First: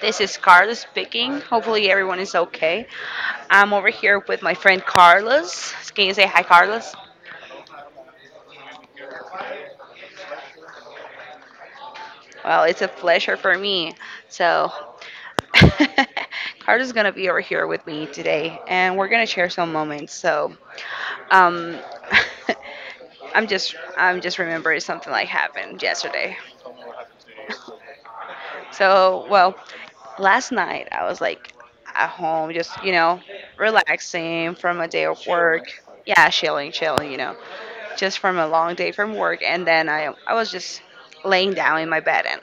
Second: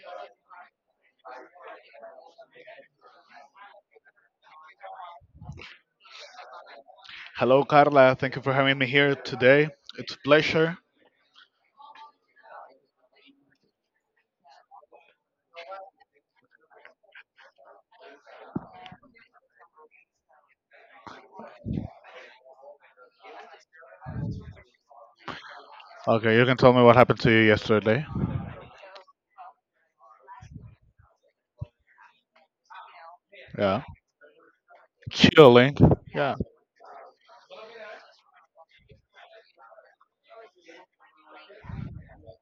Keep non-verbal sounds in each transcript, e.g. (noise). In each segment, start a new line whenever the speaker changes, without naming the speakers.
This is Carlos speaking. Hopefully, everyone is okay. I'm over here with my friend Carlos. Can you say hi, Carlos?
Hello, Carla. Thank you for having me here today. It's a pleasure.
Well, it's a pleasure for me. So, (laughs) Carlos is going to be over here with me today, and we're going to share some moments. Um, (laughs) I'm just remembering something like happened yesterday.
Okay, you can tell me what happened to you yesterday.
So, well, last night I was like at home, just,
Yeah.
relaxing from a day of work.
Chilling.
Yeah,
Yeah.
chilling, chilling, just from a long day from work. And then I was just laying down in my bed, and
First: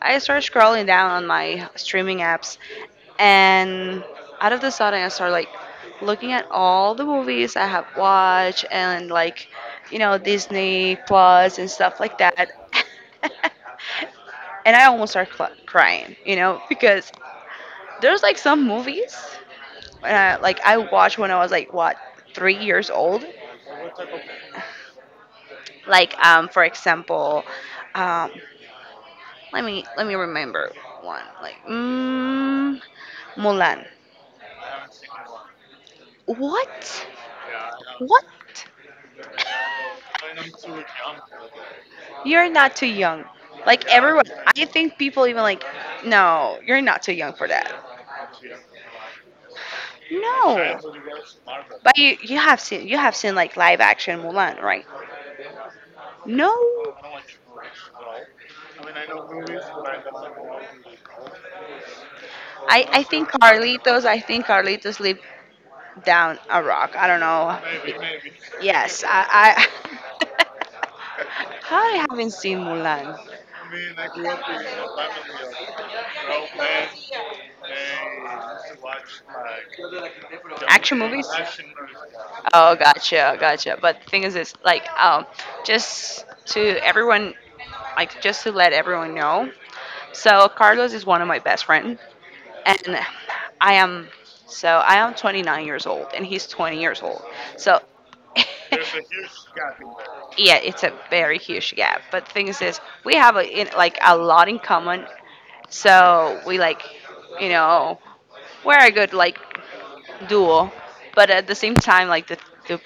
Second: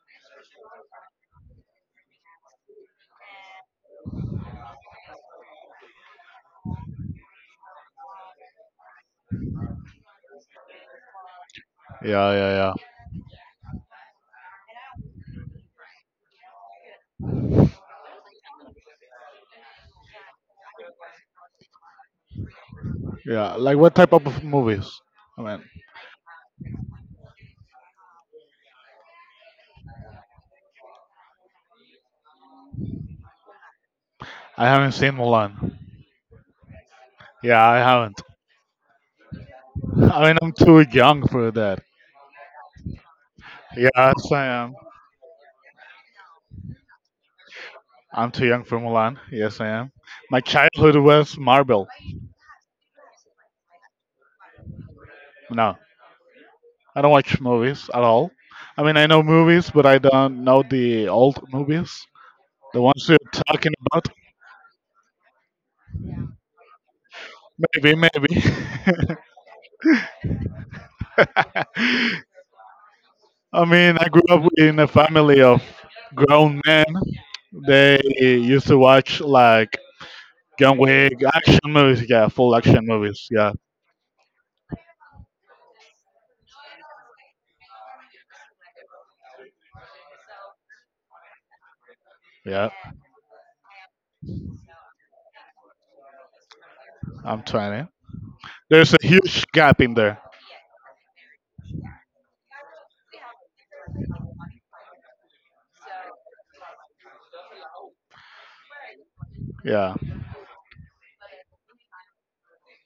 I started scrolling down on my streaming apps. And out of the sudden, I started like looking at all the movies I have watched and like, you know, Disney Plus and stuff like
Yeah, yeah,
that.
yeah.
(laughs) And I almost start crying, you know, because there's like some movies, like I watched when I was like what, 3 years old,
Yeah. Like what type of movies? I mean,
like for example, um let me remember one like Mulan.
I haven't seen Mulan.
What?
Yeah, I haven't.
What?
(laughs) I mean, I'm too young for that.
You're not too young. Like
Yes,
everyone,
I
I
am.
think people even like, no, you're not too young for that.
I'm too young for Mulan. Yes, I am. My
No.
childhood was Marvel.
But you have seen like live action Mulan, right?
No,
No.
I don't watch movies at all. I mean, I know movies, but I don't know the old movies, the
I
ones
think
you're talking
Carlitos,
about.
I think Carlitos lived down a rock. I don't know.
Maybe, maybe.
Yes,
(laughs)
I (laughs) I haven't seen Mulan.
I mean, I grew
I
up in a family of grown men. They used to watch like John
action
Wick
movies?
action movies, yeah, full
Oh,
action movies,
gotcha,
yeah,
gotcha. But the thing is, it's like just to everyone, like just to let everyone know. So Carlos is one of my best friends,
yeah.
and I am so I am 29 years old and he's 20 years old.
I'm
So
20. There's a huge
(laughs)
gap in there.
yeah, it's a very huge gap. But the thing is we have a, in, like a lot in common. So we like, you know, we're a good like
Yeah.
dual, but at the same time, like the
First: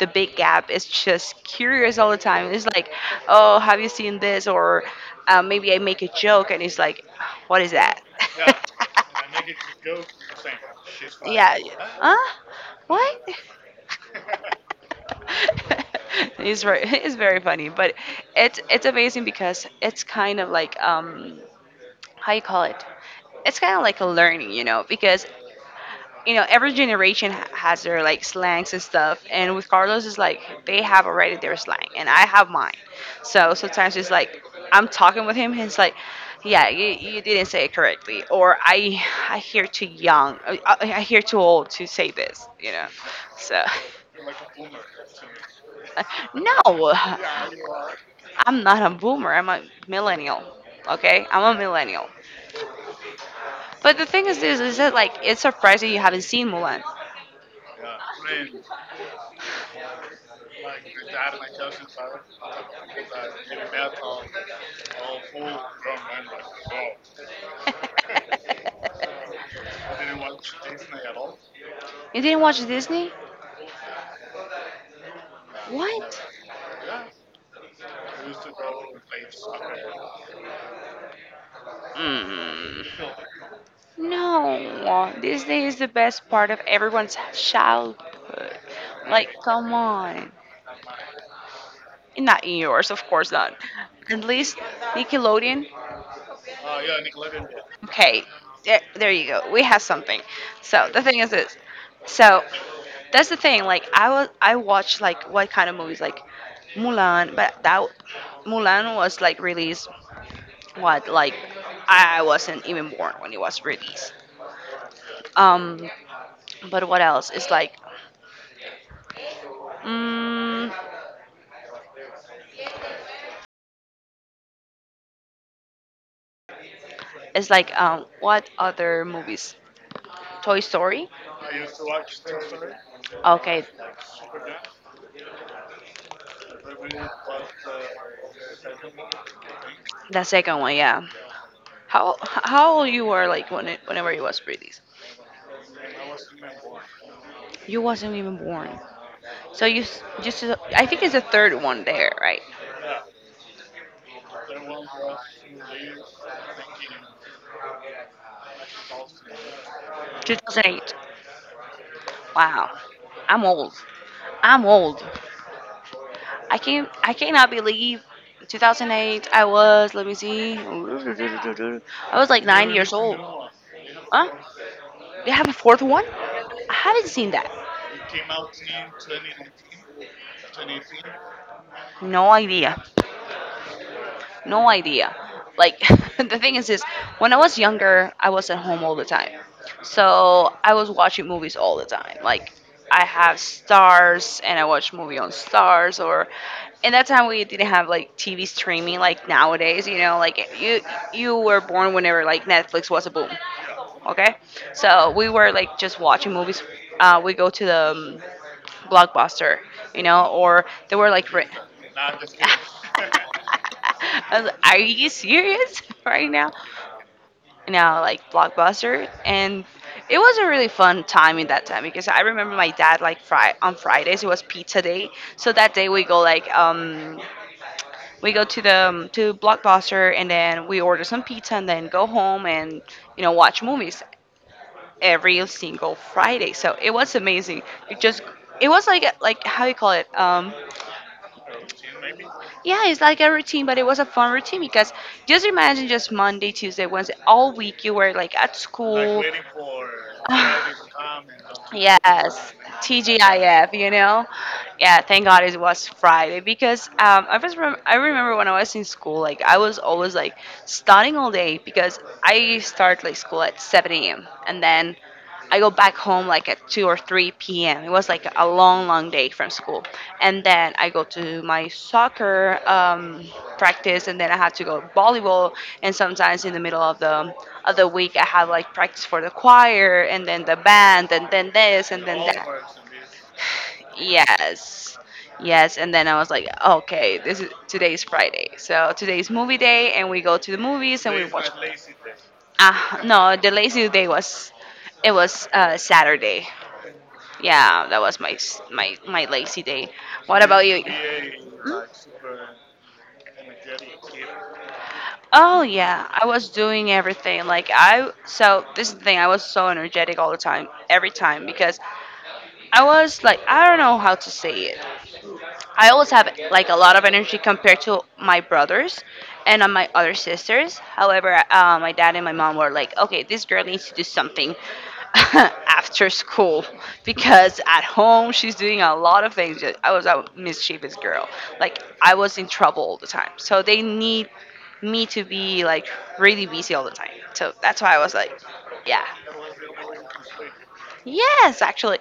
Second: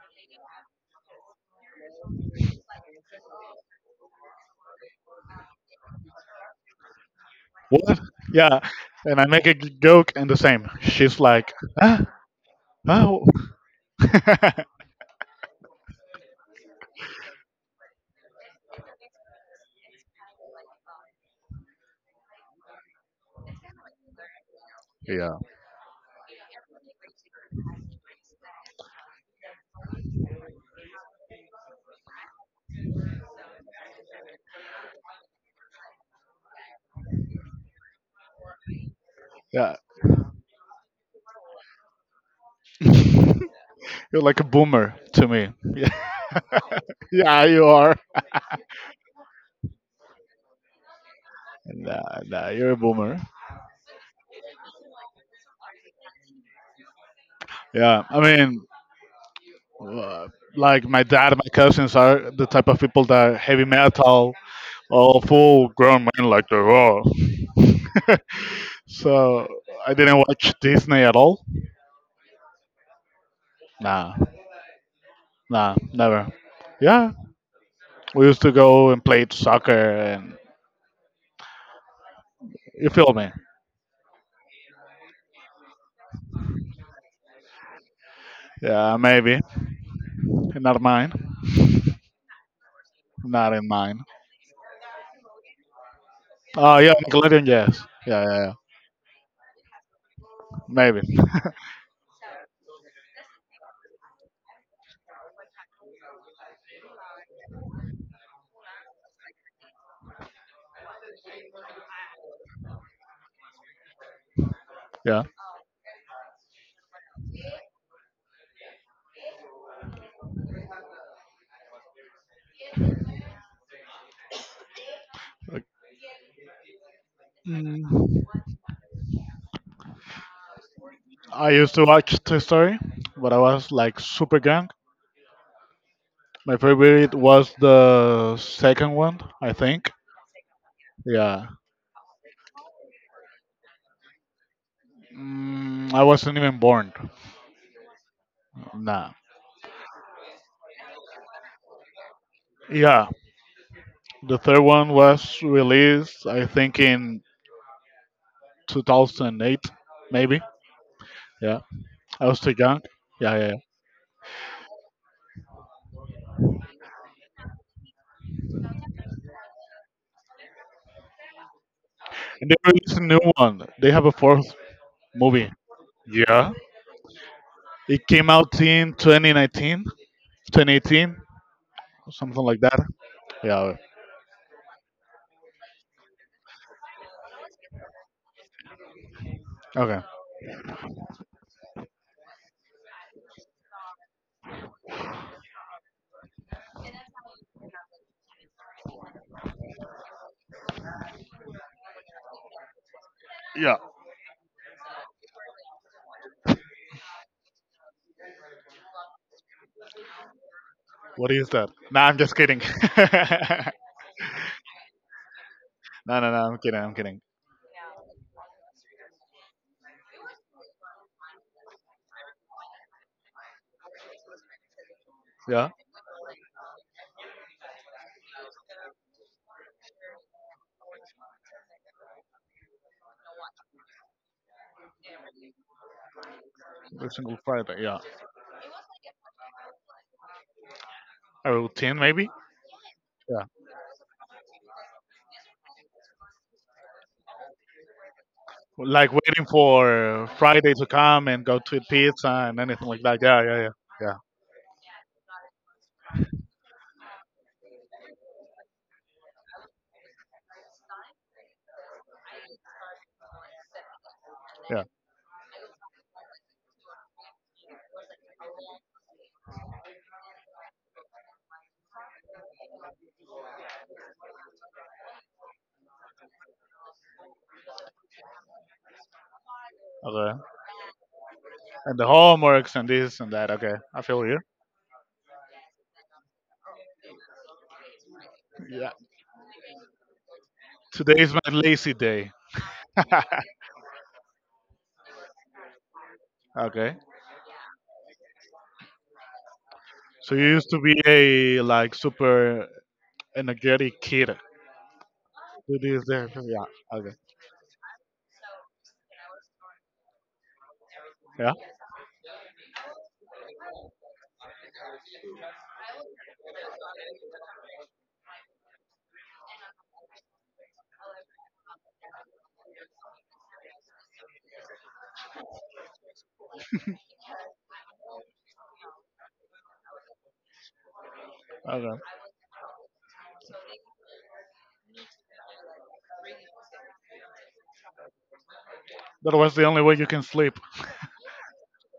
the big gap is just curious all the time. It's like, oh, have you seen this? Or maybe I make a joke, and it's like, what is that?
What?
(laughs) Yeah,
Yeah. And I make a joke and the same. She's like,
yeah, huh?
ah,
Huh? What?
oh. (laughs)
(laughs) it's very (laughs) it's very funny, but it's amazing because it's kind of like how you call it? It's kind of like a learning, you know, because
yeah.
you know every generation has their like slangs and stuff, and with Carlos it's like they have already their slang and I have mine. So sometimes it's like I'm talking with him and it's like yeah you didn't say it correctly, or I hear
Yeah.
too young I hear too old to say this, you
(laughs)
know. So
You're like a boomer to me. (laughs)
(laughs) no,
Yeah, yeah you are.
I'm not a boomer, I'm a millennial. Okay, I'm a millennial.
Nah, nah, you're a boomer.
But the thing is this is that like it's surprising you haven't seen Mulan.
Yeah, I mean, uh, like my dad, and my cousins are the type of people that are heavy metal, all full grown men like they are. (laughs)
(laughs)
so I didn't watch Disney at all.
You didn't watch Disney?
Nah. Nah,
What?
never. Yeah, we used to go and play soccer, and you
Mm.
feel me?
No, Disney is the best part of everyone's childhood.
Yeah,
Like,
maybe.
come on.
Not mine.
Not in yours, of course not.
Not in mine.
At least Nickelodeon.
Oh yeah, Nickelodeon. Yes. Yeah,
Okay,
yeah, yeah.
there you go. We have something. So the
Maybe.
thing is this. So that's the thing. Like I watched like what kind of movies like Mulan, but that Mulan was like released. What, like I wasn't even born when it was released.
Yeah.
Um, but what else? It's like, mm, it's like,
Mm.
what other movies? Toy Story.
I used to watch Toy Story, but I
Okay,
was like super young. My favorite was the second one, I think.
the second one. Yeah.
Yeah.
How old you were like when it, whenever you was read these?
I wasn't even born.
You wasn't even born.
Nah.
So you just I think it's the third one there, right?
Yeah, the third one was released, I think, in 2008, maybe.
2008.
Yeah, I was too
Wow.
young. Yeah,
I'm
yeah, yeah.
old. I'm old. I cannot believe 2008. I was, let me see. I was like
And they
9 years
released a
old.
new one. They have a
Huh?
fourth
They have
movie.
a fourth one?
Yeah.
I haven't seen that.
It came out in 2019, 2018,
No
something like
idea.
that. Yeah.
No idea. Like (laughs) the thing is when I was younger, I was at home all the time.
Okay.
So I was watching movies all the time. Like I have stars and I watch movie on stars, or in that time we didn't have like TV streaming like nowadays, you know, like you were born whenever like Netflix was a boom.
Yeah.
Okay? So we were like just watching movies. We go to the Blockbuster, you know, or they were like,
What is that? Nah, I'm just kidding.
(laughs)
(laughs) no,
I was like, are you serious (laughs)
no, no.
right now?
I'm kidding. I'm kidding.
Now, like Blockbuster, and it was a really fun time in that time because I remember my dad like on Fridays it was pizza day, so
Yeah.
that day we go like we go to the to Blockbuster, and then we order some pizza, and then go home and you know watch movies every single Friday. So it
Every
was
single
amazing.
Friday.
It
Yeah.
just it was like how you call it
A routine maybe.
yeah, it's like a
Yeah.
routine, but it was a fun routine because just imagine just Monday, Tuesday, Wednesday, all week you were like at
Like
school.
waiting
(laughs)
for
(sighs)
Friday to come and go to eat pizza
Yes,
and anything like that. Yeah. Yeah.
TGIF, you
Yeah.
know? Yeah, thank God it was Friday because I was I remember when I was in school, like I was always like studying all day because I start like school at 7 a.m., and
Yeah.
then I go back home like at 2 or 3 p.m. It was like a long, long day from school. And then I go to my soccer
Yeah.
practice, and then I had to go volleyball. And sometimes in the middle of the week, I have like practice for the choir, and
Okay.
then the band, and then this,
And
and
the
then that.
homeworks and this and that. Okay. I feel you.
Yes. Yes, and then I was like, okay, this is today's Friday,
Yeah.
so today's movie day, and we go to the movies and
Today
we
is my
watch.
lazy day.
Ah,
(laughs)
no, the lazy day was it was Saturday.
Okay.
Yeah, that was my my lazy day.
So
What
you
about
used to
you?
be a
Hmm?
like super energetic kid.
Oh
It is
yeah, I
there.
was
Yeah.
doing
Okay.
everything. Like I so this is the thing, I was so energetic all the time, every time
Yeah.
because I was like I don't know how to say it. I always have like a lot of energy compared to my brothers and on my other sisters. However, my dad and my mom were like, okay, this girl needs to do something (laughs) after
(laughs)
school because at home she's doing a lot of things. I was a mischievous girl. Like
Okay.
I was in trouble all the time. So they need me to be like really busy all the time. So that's why I was like, yeah.
That was the only way you can sleep.
Yes, actually.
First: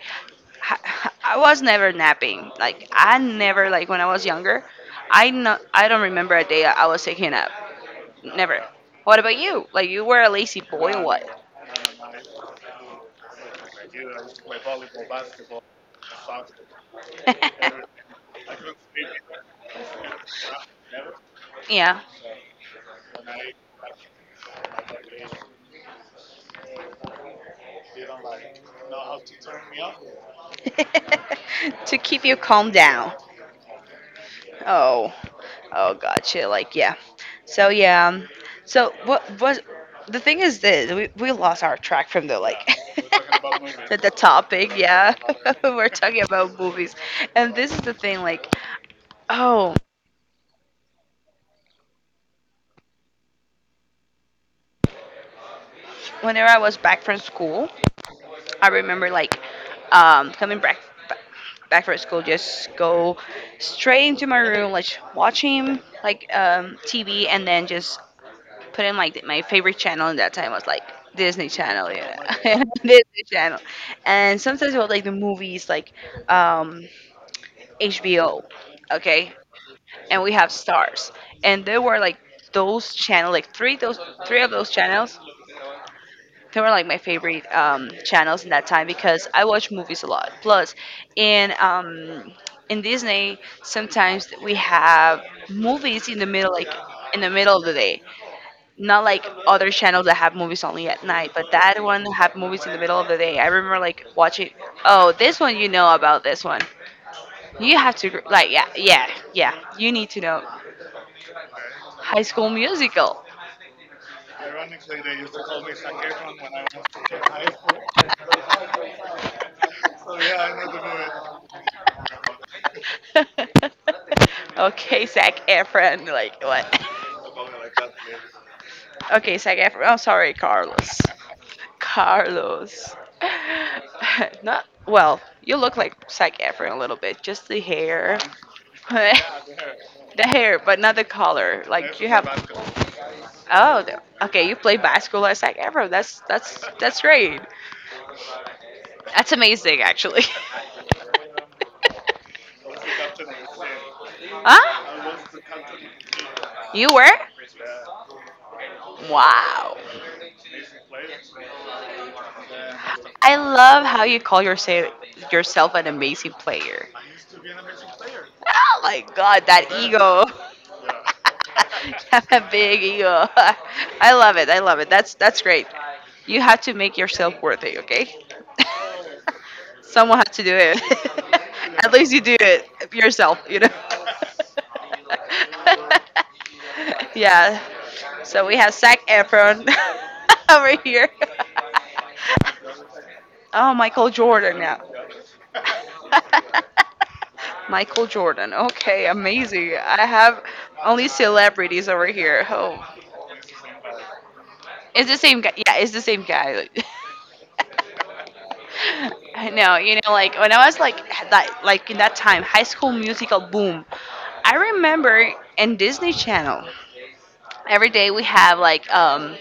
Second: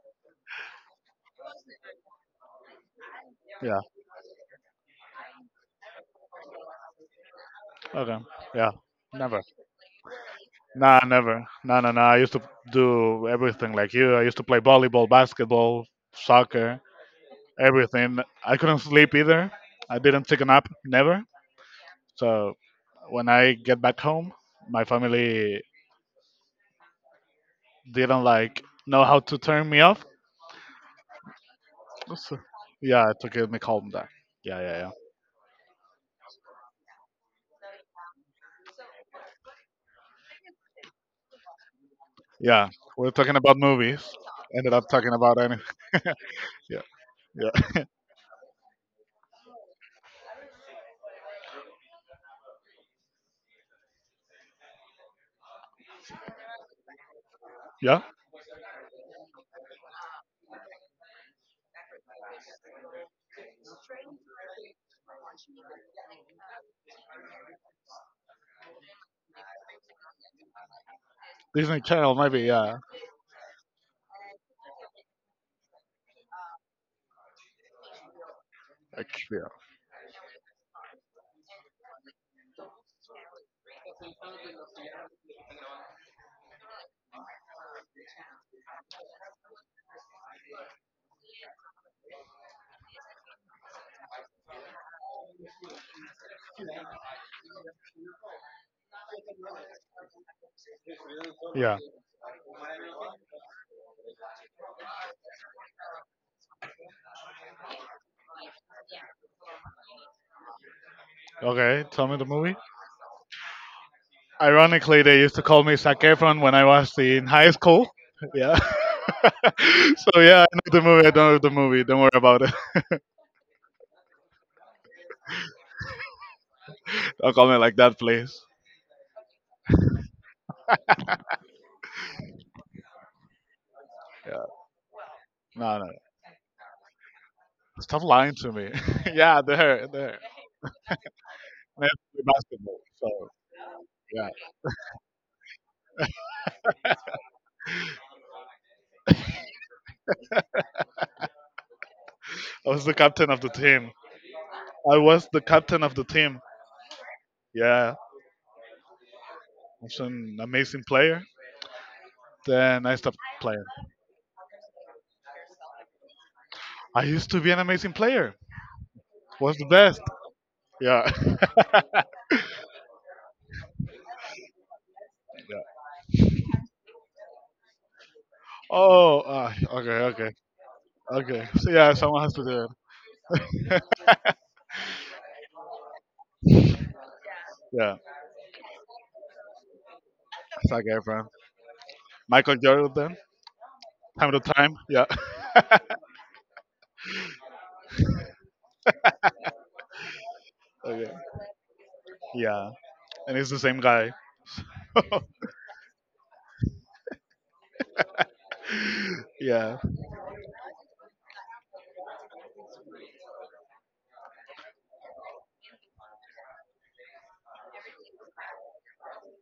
I, (laughs) I was never napping. Like I never
Yeah.
like when I was younger, I no, I don't remember a day I was taking a nap.
Okay.
Never.
Yeah.
What about
Never.
you? Like you were a lazy boy
Nah,
or what?
never. Nah, nah, nah. I used to do everything like you. I used to play volleyball, basketball, soccer, everything. I couldn't sleep either. I didn't take a nap, never.
(laughs) yeah.
So when I get back home, my family didn't like know how to turn me off.
(laughs) To keep you
So,
calm
yeah,
down.
it took me calm down. Yeah, yeah, yeah.
Oh, oh, gotcha. Like, yeah. So yeah. So what was the thing is this? We lost our track from the like
Yeah,
(laughs)
we're talking about movies.
the
Ended
topic.
up
Yeah,
talking about any.
(laughs) we're talking about
Yeah,
movies,
yeah,
and this is the thing. Like, oh, whenever I was back from school,
(laughs) yeah.
I remember like coming back from school, just go straight into my room, like watching like TV, and then just put in like my favorite channel in that time was like Disney
Disney
Channel, you
Channel, maybe.
know,
Yeah,
(laughs) Disney Channel, and sometimes we like the movies like um, HBO, okay,
Akira.
and we have stars, and there were like those channel like three those three of those channels. They were like my favorite channels in that time because I watch movies a lot. Plus, in um, in Disney, sometimes we have movies in the middle, like in the middle of the day, not like other channels that have movies only at night, but that
Yeah.
one have movies in the middle of the day. I remember like watching. Oh, this one you know about this one. You have to like yeah yeah yeah. You need to know
Okay. Tell me
High
the
School
movie.
Musical.
Ironically, they used to call me Zac Efron when I was in high school. Yeah. (laughs) so yeah, I know the movie. I don't know the movie. Don't worry about it.
(laughs) Okay, Zac Efron. Like what?
(laughs)
(laughs)
Don't call me like that, please.
Okay, Zac Efron. Oh, sorry, Carlos. Carlos. (laughs)
Yeah.
Not well. You look
No, no, no.
like Zac Efron a little bit. Just the
Stop
hair.
lying to me.
(laughs) The
(laughs) yeah, there, there.
hair, but not the color.
I
Like you have.
played basketball. So
Oh,
yeah,
okay. You play basketball as like Evro. That's great. That's amazing, actually. (laughs)
I was the captain of the team. I was the captain
Huh?
of the team.
You were?
Yeah, I
Wow.
was an amazing player. Then I stopped
I
playing.
love how you call yourself an amazing player.
I used to be an amazing player.
Oh my god,
Was the
that
best.
ego. (laughs)
Yeah.
You
(laughs)
have a big ego. (laughs) I love it. I love it. That's
yeah.
great. You have to make yourself worthy, okay?
Oh,
(laughs)
okay,
Someone
okay,
had to do it.
okay. So
(laughs) At
yeah,
least you
someone has
do
to do it.
it yourself, you know. (laughs) yeah.
(laughs) yeah,
So we have Zac Efron (laughs)
it's
over
like
here. (laughs)
everyone. Michael Jordan,
Oh, Michael
time to
Jordan,
time.
yeah.
Yeah. (laughs)
(laughs) Michael Jordan. Okay, amazing. I have only
okay.
celebrities over here.
Yeah,
Oh,
and it's the same guy.
it's the
(laughs)
same guy. Yeah, it's the same guy. (laughs) I know.
yeah.
You know, like when I was like like in that time, High School Musical boom. I remember in Disney Channel every day we have like um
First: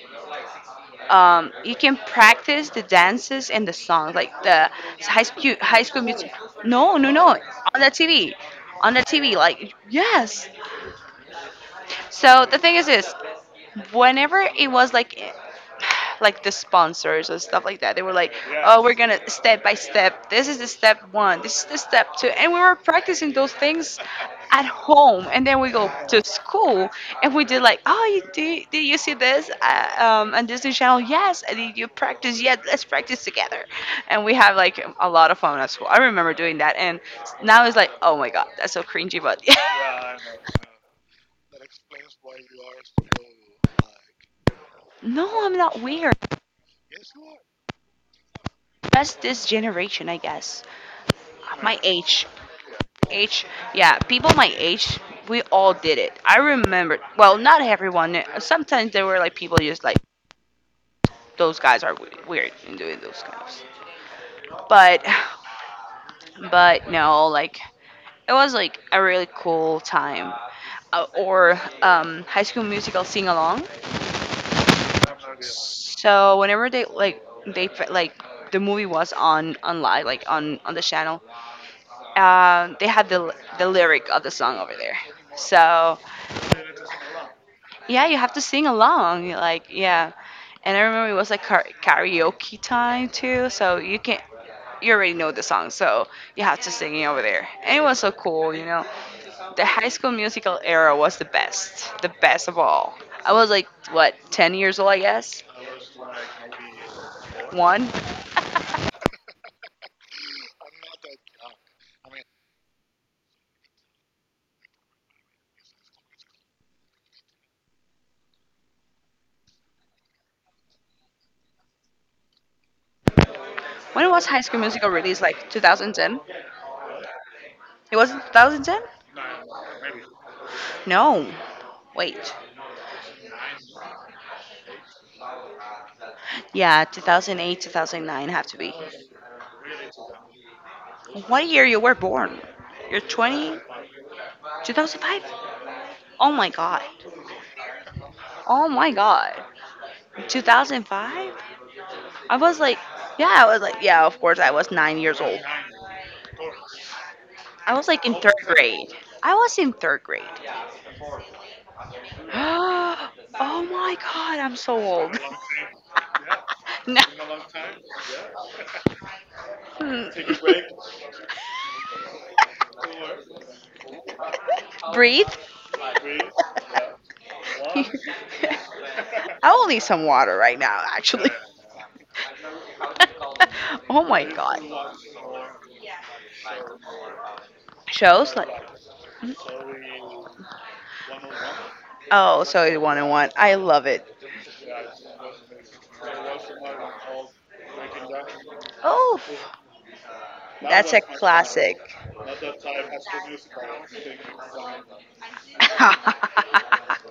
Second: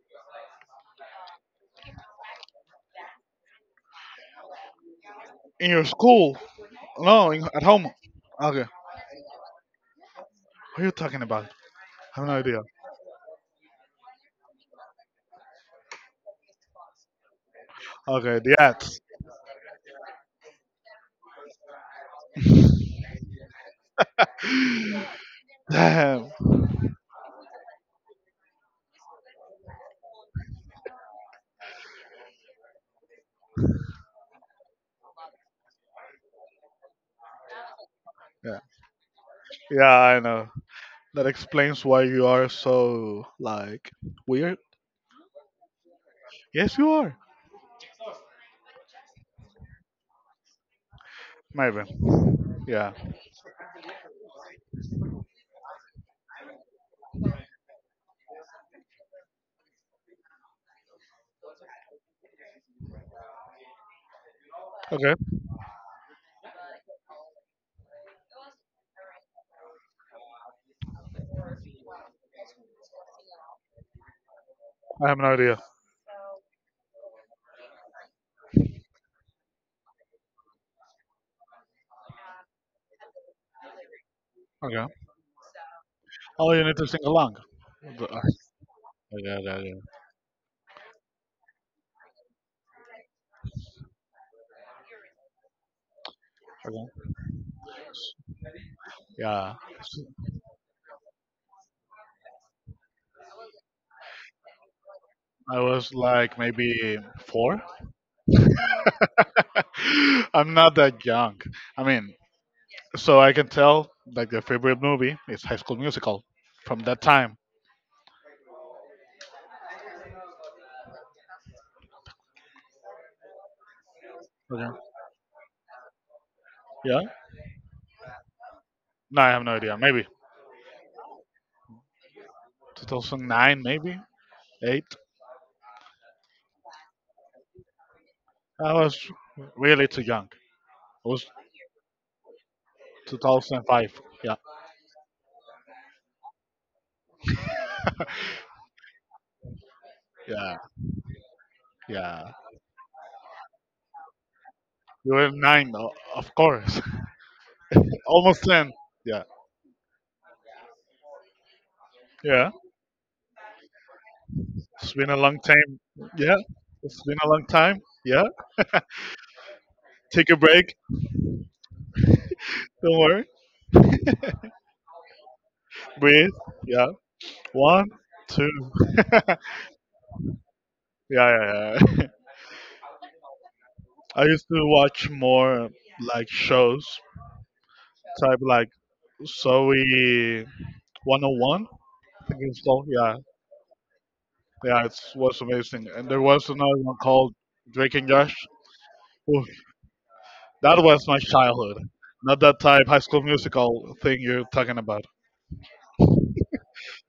um, you can practice the dances and the songs, like the high school
In
high
your
school music.
school?
No, no, no,
No, at
on the
home.
TV,
Okay.
on the TV. Like yes,
What are you talking about? I have no
so the
idea.
thing is this, whenever it was like the sponsors and stuff like that. They were like,
Okay, the
yeah, "Oh, we're
ads.
gonna step by step. This is the step one. This is the step two." And we were practicing those things at home, and then
(laughs)
we go to
Damn.
school, and we did like, "Oh, did you see this on Disney Channel? Yes. And did you practice? Yes. Let's practice together." And we have like a lot of fun at school. I remember doing that, and now it's like, "Oh my God,
Yeah.
that's so cringy," but (laughs)
Yeah,
yeah.
I know. That explains why you are so like weird.
No, I'm not weird.
Yes, you are.
Just this generation, I guess. My
Maybe.
age.
Yeah.
Age. Yeah, people my age, we all did it. I remember. Well, not everyone. Sometimes there were like people just like, those guys are weird in doing those kind of stuff. But,
Okay,
but no, like, it was like a really cool time. Or High School Musical sing along.
I have no idea.
So whenever they like, the movie was on online like on the channel, they had the lyric of the song over
Okay.
there. So
Oh, you need to sing along.
yeah,
The-
you
uh,
have to sing
Okay,
along.
okay,
Like
okay,
yeah, and I remember it was like karaoke time too. So you can you already know the song, so you have to sing it over
okay.
there. And it was so cool, you know.
Yeah,
The High School Musical era was the best of all. I was like what, 10 years old, I guess.
I was like maybe four.
One.
(laughs) I'm not that young. I mean, so I can tell like your favorite movie is High School Musical from that time.
When was High School
Okay.
Musical released? Like 2010.
Yeah.
It was 2010.
No, I have no idea. Maybe
No, wait.
2009, maybe eight.
Yeah, 2008, 2009 have to be.
I was really too young. I was
What year you were born? You're 20?
2005. Yeah,
2005? Oh my god. Oh my god.
yeah,
2005?
yeah.
I was like, yeah, I was like, yeah, of course, I was nine
You
years
were
old.
nine, of course.
I was like
(laughs)
in third
Almost 10.
grade.
Yeah,
I was in third grade. (gasps)
yeah.
Oh my god, I'm so
It's been
old.
a
(laughs)
long time. Yeah,
No.
it's been a long time. Yeah.
Hmm.
Take a break.
(laughs)
Don't worry.
(laughs) Breathe.
Breathe. Yeah.
(laughs)
One, two. (laughs) yeah,
I will need some water right now, actually.
yeah, yeah. (laughs)
(laughs) Oh my
I used
god.
to watch more like shows,
So shows
type
like,
like Zoe 101. I think
oh, so
it's
it's
called.
one and
Yeah,
one. I love it.
yeah. It was amazing. And there was another one called Drake and Josh.
Oh,
That
that's a
was my
classic.
childhood. Not that type high school musical thing you're talking about.
(laughs)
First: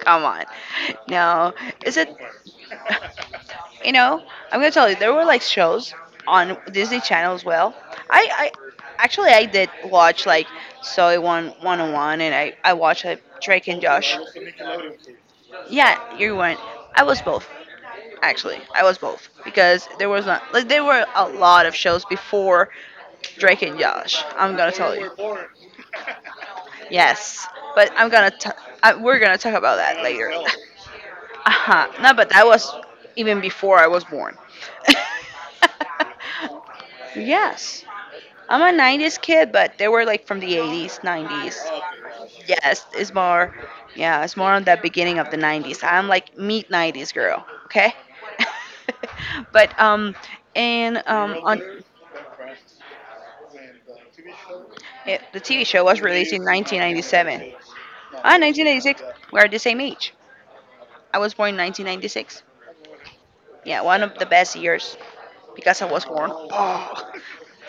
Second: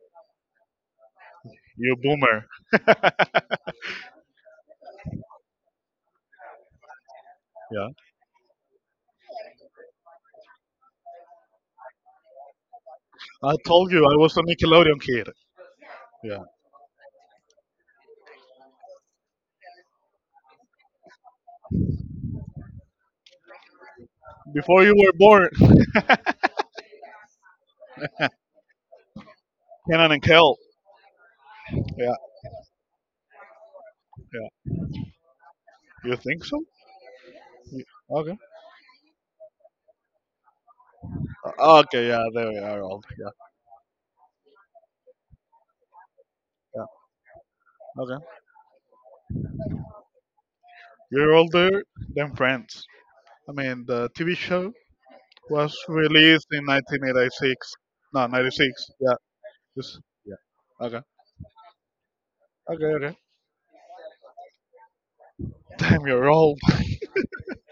Come on. No. Is
You
it
boomer. (laughs)
(laughs) you know, I'm gonna tell you, there were like shows on Disney Channel as well.
Yeah.
I actually I did watch like Soy One 101 and I watched like
I
Drake and
told you I
Josh.
was a Nickelodeon kid.
Yeah, you
Yeah.
weren't. I was both actually. I was both because there was not like there were a lot of shows before Drake and Josh. I'm gonna
Before you
tell
were
you.
born,
(laughs) Yes, but I'm gonna t- I, we're gonna talk about
(laughs)
that
Kenan and
later.
Kel.
(laughs) Uh-huh.
Yeah.
No, but that was even before I was born.
Yeah. You think so?
(laughs)
Y-
Yes.
Okay.
I'm a 90s kid, but they were like from the 80s, 90s.
Okay. Yeah. They are
Yes,
old.
it's
Yeah.
more, yeah, it's more on the beginning of the 90s. I'm like mid
Yeah.
90s girl, okay?
Okay.
(laughs) but and
You're
on
older than Friends. I mean, the TV show
yeah, the TV
was
show was released in
released in
1997.
1986. No,
Ah,
96.
1996.
Yeah.
We're the same
Just.
age.
Yeah. Okay.
I was born in 1996.
Okay. Okay.
Yeah, one of the best years
(laughs)
because I
Damn,
was
you're
born.
old.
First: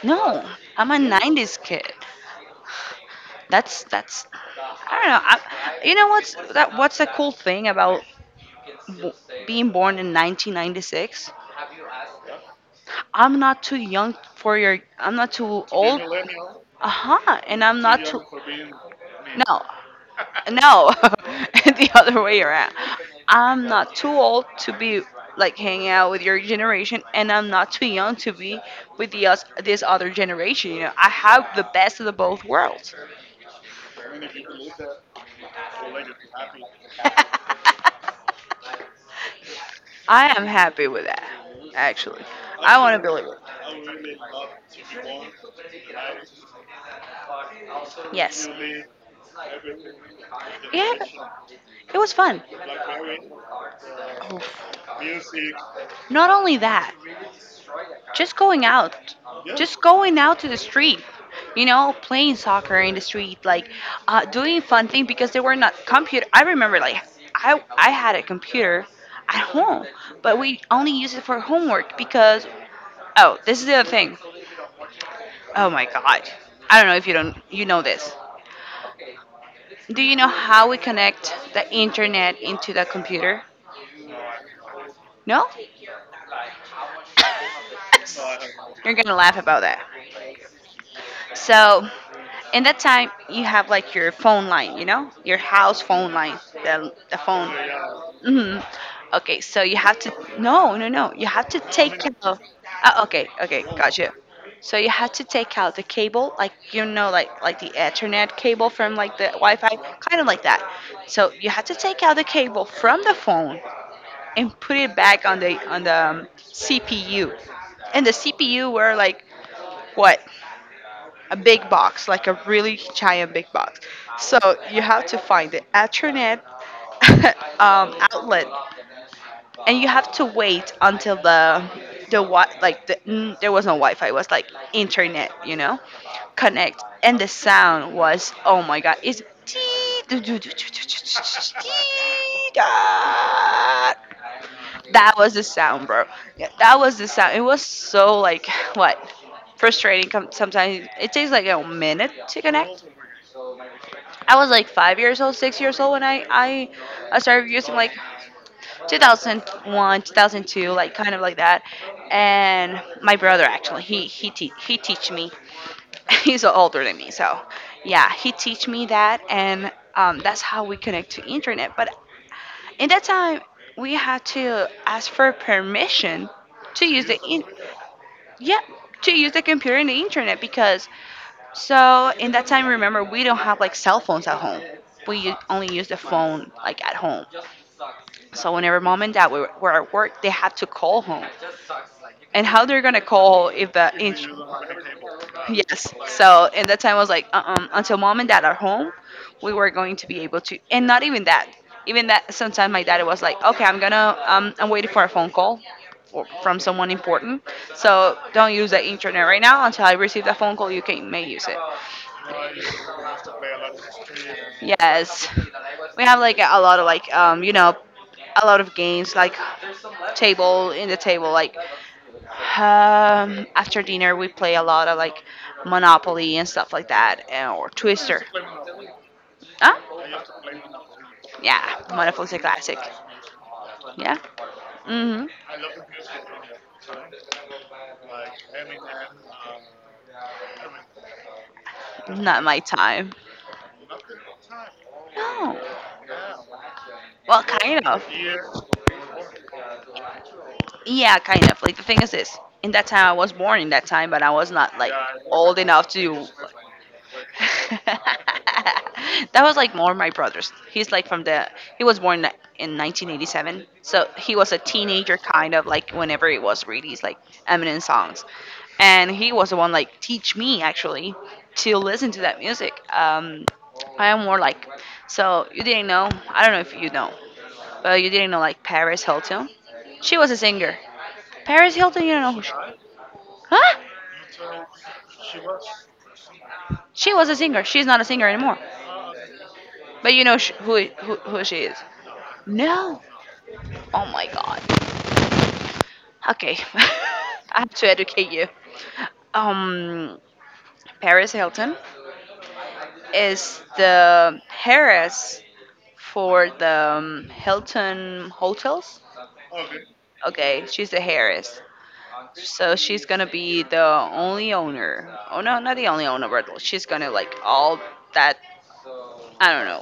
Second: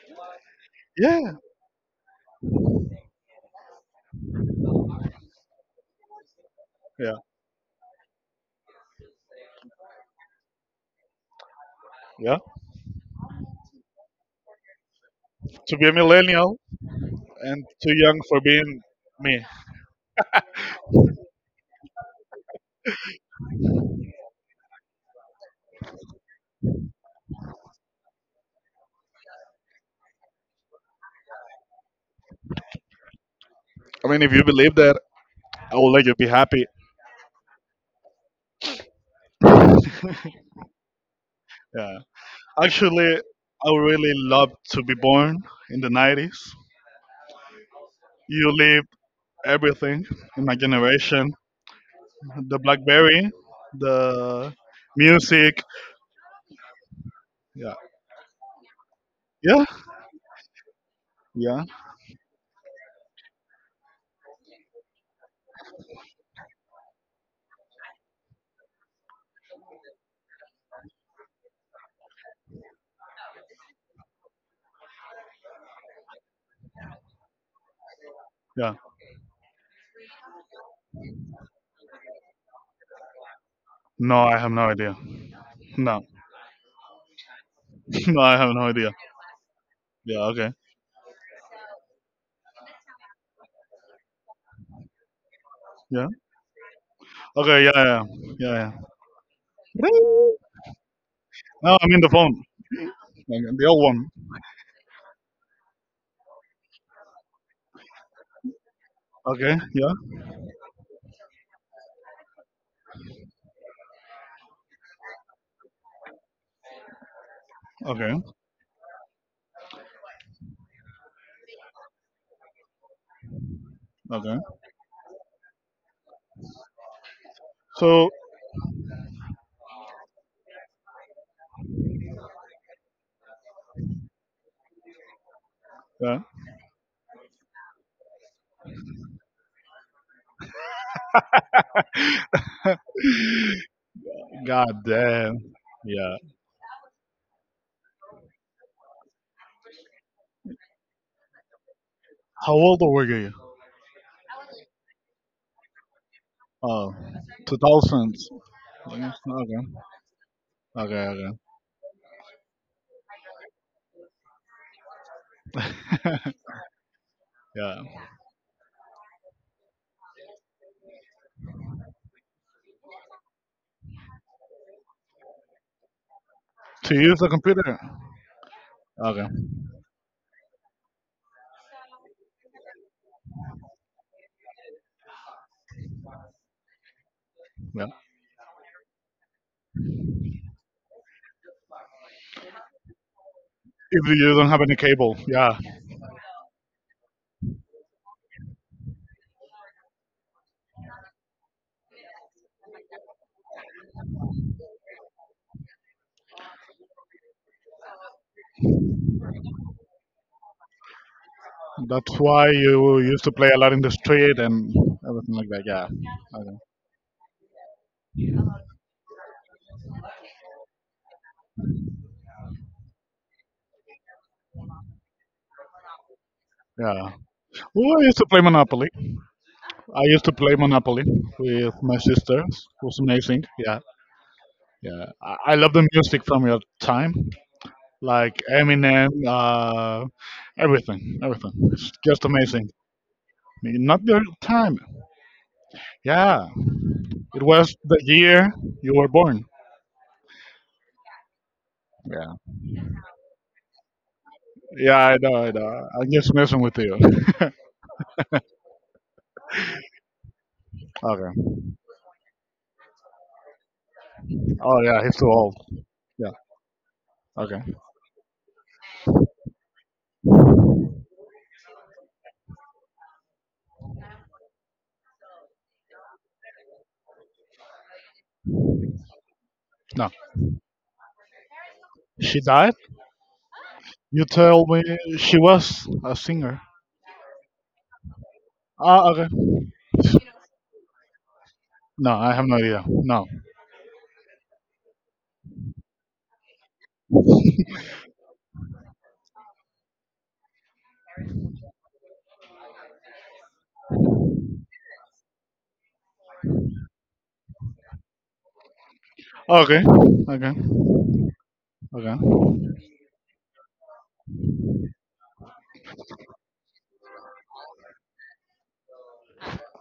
No, I'm
(laughs)
a
Yeah.
90s kid. That's I don't know. You know what's that? What's the
Yeah.
cool thing about w- being born in 1996?
Yeah.
I'm not too young for your. I'm not too
to be a
old.
millennial
Uh huh.
and
And I'm
too
not
young
too.
for being me.
No, no. (laughs) The other way around. I'm not too old to be like hanging out with your generation, and I'm not too young to be with the us this other generation. You know, I have the best of the both worlds.
I mean, if you believe that, I will let you be
(laughs)
happy. (laughs)
I am happy with that,
Yeah.
actually. I want to
Actually,
believe
I
it.
really loved to be born in the 90s.
Yes.
You lived everything in my
Yeah,
generation
it was fun.
the Blackberry, the music.
Not only that,
Yeah.
just going out,
Yeah.
just going out to the street,
Yeah.
you know, playing soccer in the street, like doing fun thing because they were not computer. I remember like I had a computer at home, but we only used it for homework because oh, this is the other thing. Oh my God. I don't know if you don't you know this.
Yeah.
Do you know how we connect the internet into the computer?
No, I have no idea.
No?
No. (laughs) no, I have no
(laughs)
idea.
You're gonna laugh about that.
Yeah. Okay.
So in that time, you have like your phone line, you know, your house
Yeah.
phone line, the phone.
Okay. Yeah. Yeah.
Hmm.
Yeah.
Okay, so you have to
yeah.
no, no, no. You have to
No, I am in
take
the
out.
phone.
Okay,
Like,
okay,
the old one.
gotcha. So you have to take out the cable, like you know, like the Ethernet cable from like the
Okay.
Wi-Fi,
Yeah.
kind of like that. So you have to take out the cable from the phone and put it back on the CPU. And the
Okay.
CPU were like what? A big box, like a really giant big box. So
Okay.
you have to find the Ethernet (laughs)
So,
outlet, and you have to wait until the what like the, mm, there was no Wi-Fi. It was like internet, you know,
yeah.
connect, and the sound was oh my god, it's
(laughs)
(tsk)
God
That was the
damn.
sound, bro.
Yeah.
Yeah, that was the sound. It was so like what, frustrating. Sometimes it takes like a minute to
How old
connect.
were you?
I was like 5 years old, 6 years old when I I,
Oh,
I started using like
2000s. Okay. Okay.
2001, 2002, like kind of
Okay.
like that. And my brother actually he he teach me. (laughs) He's
(laughs)
older than me, so
Yeah.
yeah, he teach me that, and that's how we connect to internet. But in that time, we had to ask for permission to
To
use the
use a
in-
computer.
yeah, to
Okay.
use the computer and the internet because so in that time, remember we don't have like cell phones at home. We only use the phone like at home.
Yeah.
So whenever mom and dad were at work, they had to call home and how they're gonna call if the
If
int-
you don't have any cable. Yeah.
yes, so in that time I was like uh-uh, until mom and dad are home we were going to be able to, and not even that, even that sometimes my dad was like, okay, I'm gonna I'm waiting for a phone call or from someone important, so don't use the internet right now until I receive that phone call, you can may use it.
That's why you used to play a lot in the street and
Yes,
everything like that. Yeah.
we have like
Okay.
a lot of like you know, a lot of games like table in the table like after dinner, we play a lot of like Monopoly and stuff like
Yeah.
that, and, or
Oh, I used
Twister.
to play Monopoly. I
Huh?
used to play Monopoly with
Yeah,
my
Monopoly's a
sisters.
classic.
It was amazing. Yeah,
Yeah.
yeah.
Mhm.
I love the music from your time, like Eminem, everything, everything. It's just
Not my
amazing.
time.
Not your time.
No.
Yeah,
Well,
it was
kind
the
of.
year you were born.
Yeah, kind of. Like the thing is
Yeah,
this: in that time, I was born in that time, but I was not like
yeah. I know, I
old enough
know. I'm
to
just messing with you.
(laughs) that was like more my brother's. He's like from
Okay.
the he was born in 1987, so he was a
Oh yeah,
teenager
he's too
kind
old.
of like whenever
Yeah.
it was released like
Okay.
Eminem songs, and he was the one like teach me actually to listen to that music. I am more like so you didn't know I don't know if you know, but you didn't know like Paris Hilton.
No,
She was a singer. Paris Hilton, you don't know
she
who she?
died.
Huh?
You tell me she was a singer.
She was a singer. She's not a singer anymore.
Ah, okay.
But you know who she is.
No, I have no idea.
No.
No.
Oh my god. Okay. (laughs) I have to educate you. Um, Paris Hilton is the heiress for the Hilton hotels.
Okay, okay,
Okay, she's the heiress.
okay,
So she's gonna be the only owner. Oh no, not the only owner, but she's gonna like all that. I don't know,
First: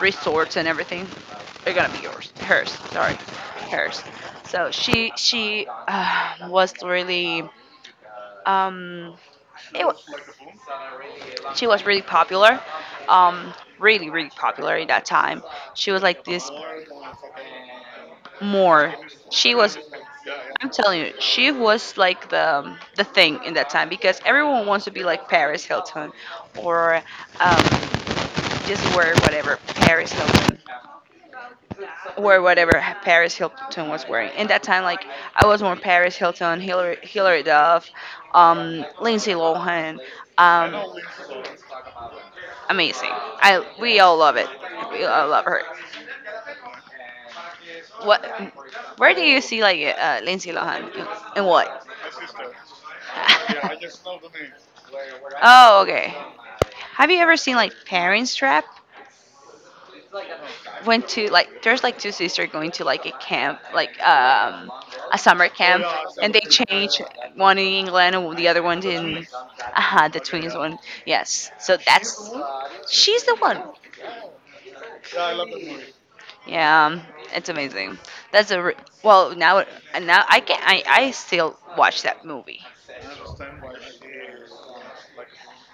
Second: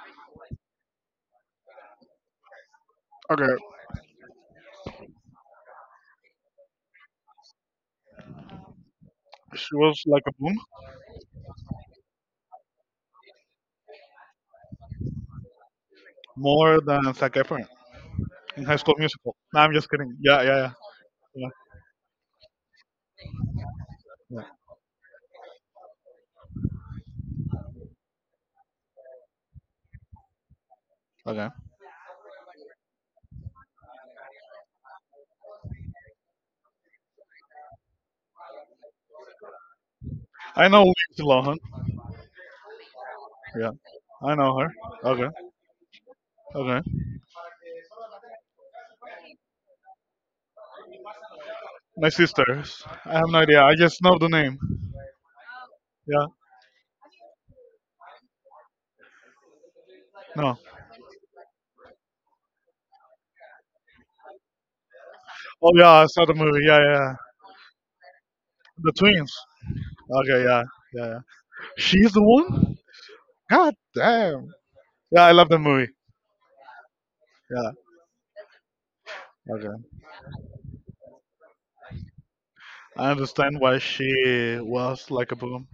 resorts and everything. They're gonna be yours, hers. Sorry,
okay.
hers. So she was really Um,
She
it wa
was like a boom
she was really popular, um, really really popular in that time. She was like this
more than Zac Efron in High
more.
School Musical.
She
No, I'm
was
just kidding. Yeah, yeah,
I'm
yeah,
telling you, she was like the thing in that time because
yeah, yeah.
everyone wants to be like Paris Hilton or um, just wear whatever Paris Hilton
Okay,
Paris Hilton was wearing. In that time, like I was more Paris Hilton, Hillary Duff, Lindsay Lohan.
I
Um,
know Lindsay Lohan.
amazing. I
Yeah,
we all
I
love it.
know her.
We
Okay,
all love her.
okay.
What? Where do you see like Lindsay Lohan? In what?
My sisters. I have no idea. I just know the name.
(laughs) Oh, okay.
Yeah,
Have you ever seen like Parents Trap?
no.
Went to like there's like two sisters going to like a camp, like a summer
Oh
camp,
yeah, I saw the
and they
movie. Yeah,
change
yeah, yeah.
one in England and the other one
The
in,
twins.
aha, the
Okay,
twins
yeah,
one.
yeah, yeah.
Yes, so
She's the
that's
one.
she's the one.
God damn. Yeah, I love the movie.
Yeah, it's
Yeah.
amazing. That's a re- well now
Okay.
and now I can I still watch that movie.
I understand why she was like a boom.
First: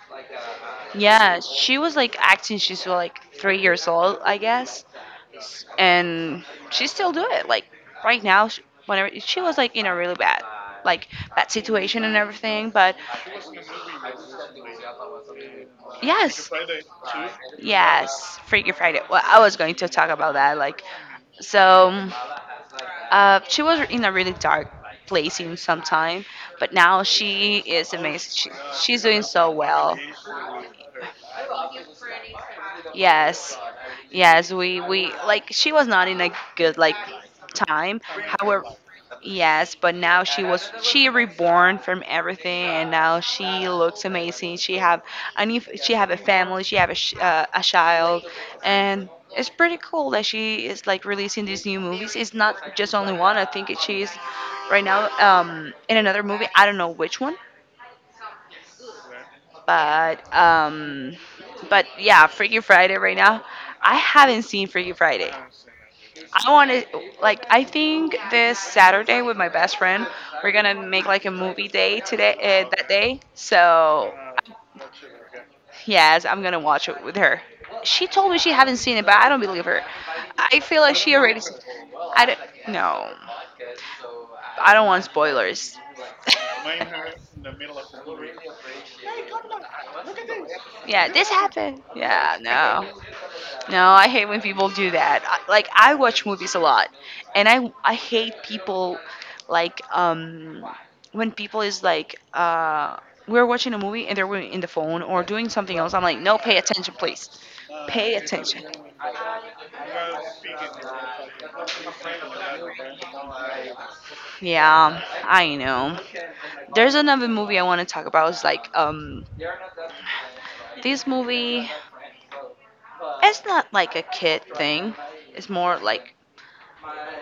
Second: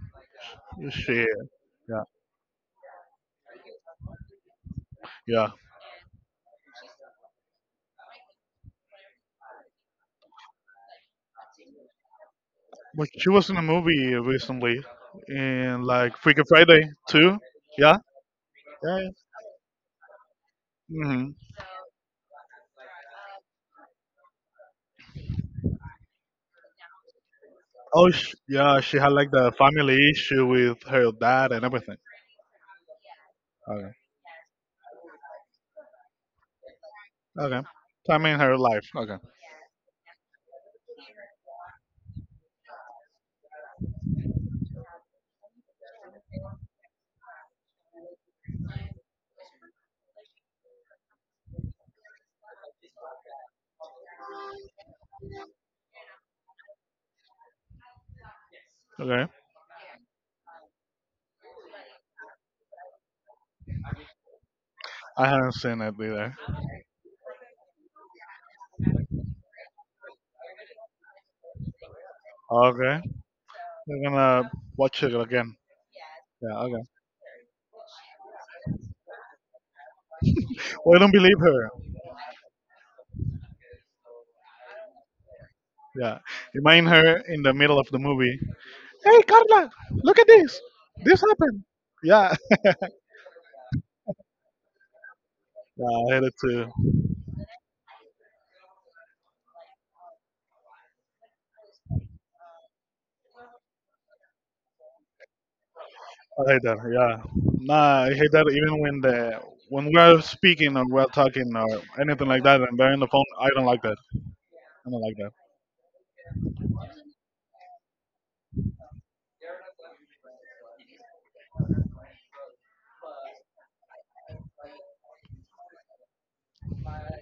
She,
Yeah, she was
yeah,
like acting. She's like 3 years old, I guess,
yeah.
and she still do it. Like right now, she, whenever she was like in a really like bad situation and everything. But
Like she was in a movie recently, in like Freaky
yes,
Friday too. Yeah,
yes, Freaky
yeah,
Friday.
yeah.
Well, I was going to talk about that.
hmm
So. She was in a really dark place in some time, but now she is
Oh,
amazing.
yeah. She
She's
had
doing
like the
so
family
well.
issue with her dad and everything.
Yes,
Okay,
yes, we like she was not in a good like
okay.
time.
So, I mean her
However,
life. Okay,
yes, but now she was she reborn from everything, and now she looks amazing. She have a family, she have a child, and it's pretty cool that she is like releasing these new movies. It's not just only one. I think she's right now in another movie. I don't know which one,
okay.
but um, but yeah, Freaky Friday right now. I haven't seen Freaky
I
Friday.
haven't seen it either.
I want to I think this Saturday with my best friend we're gonna make like a movie day today that
Okay,
day.
we're
So
gonna watch it again.
yes, I'm
Yeah,
gonna
okay.
watch it with her. She told me she haven't seen it, but I don't believe her. I feel
Well,
like
I don't
she
believe
already.
her.
I don't. No, I don't want spoilers.
Yeah, imagine her in the middle of the movie. Hey
(laughs)
Carla, look at this.
yeah,
This
this
happened.
happened.
Yeah.
Yeah,
(laughs)
no. No, I hate when people do that. Like
Yeah,
I
I hate
watch
it
movies a lot,
too.
and I hate people like um when people is like we're watching a movie and they're in the phone or doing something else. I'm like, no,
I
pay
hate that.
attention,
Yeah.
please,
Nah, I
pay
hate that
attention.
even when we're speaking or we're talking or anything like that and they're in the phone, I don't like that. I don't
Yeah,
like that.
I know. There's another movie I want to talk about. It's like This movie. It's not like a kid thing. It's more like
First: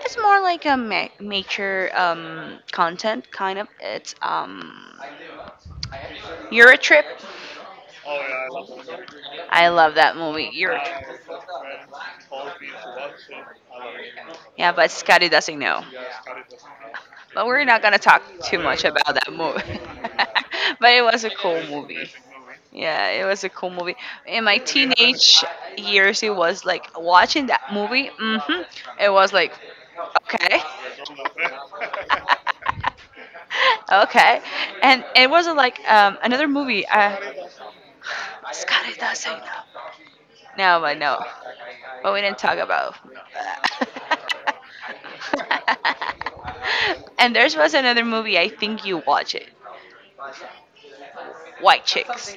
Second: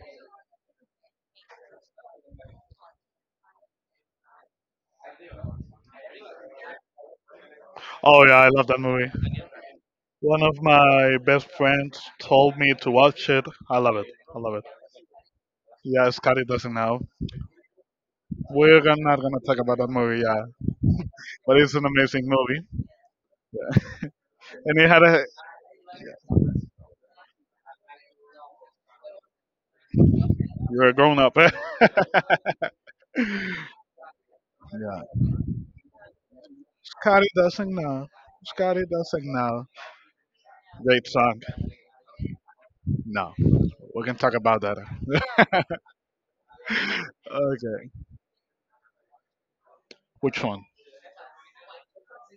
it's more like a mature content kind of. It's Euro Trip.
Oh yeah, I love that movie.
I love that
One
movie.
of
Euro
my
Trip.
best friends told me to watch it. I love it. I love it.
Yeah, but Scotty doesn't know.
Yeah, Scotty doesn't know.
But we're not gonna talk too
We're
much
gonna-
about
not
that
gonna talk about
movie.
that movie, yeah.
(laughs) but it was a
But
cool
it's an
movie.
amazing movie.
Yeah, it was a cool movie. In my
And it had a
teenage years, it was like watching that movie. It was like, okay,
you're a grown up, eh?
(laughs) okay,
(laughs) Yeah.
and it was like another movie.
Scotty doesn't know. Scotty
Scott, it
doesn't know.
No, but
Great
no.
song.
But we didn't talk about.
No, we can talk about that. (laughs)
(laughs)
okay,
And there was another movie. I think you watch it.
which one?
White Chicks.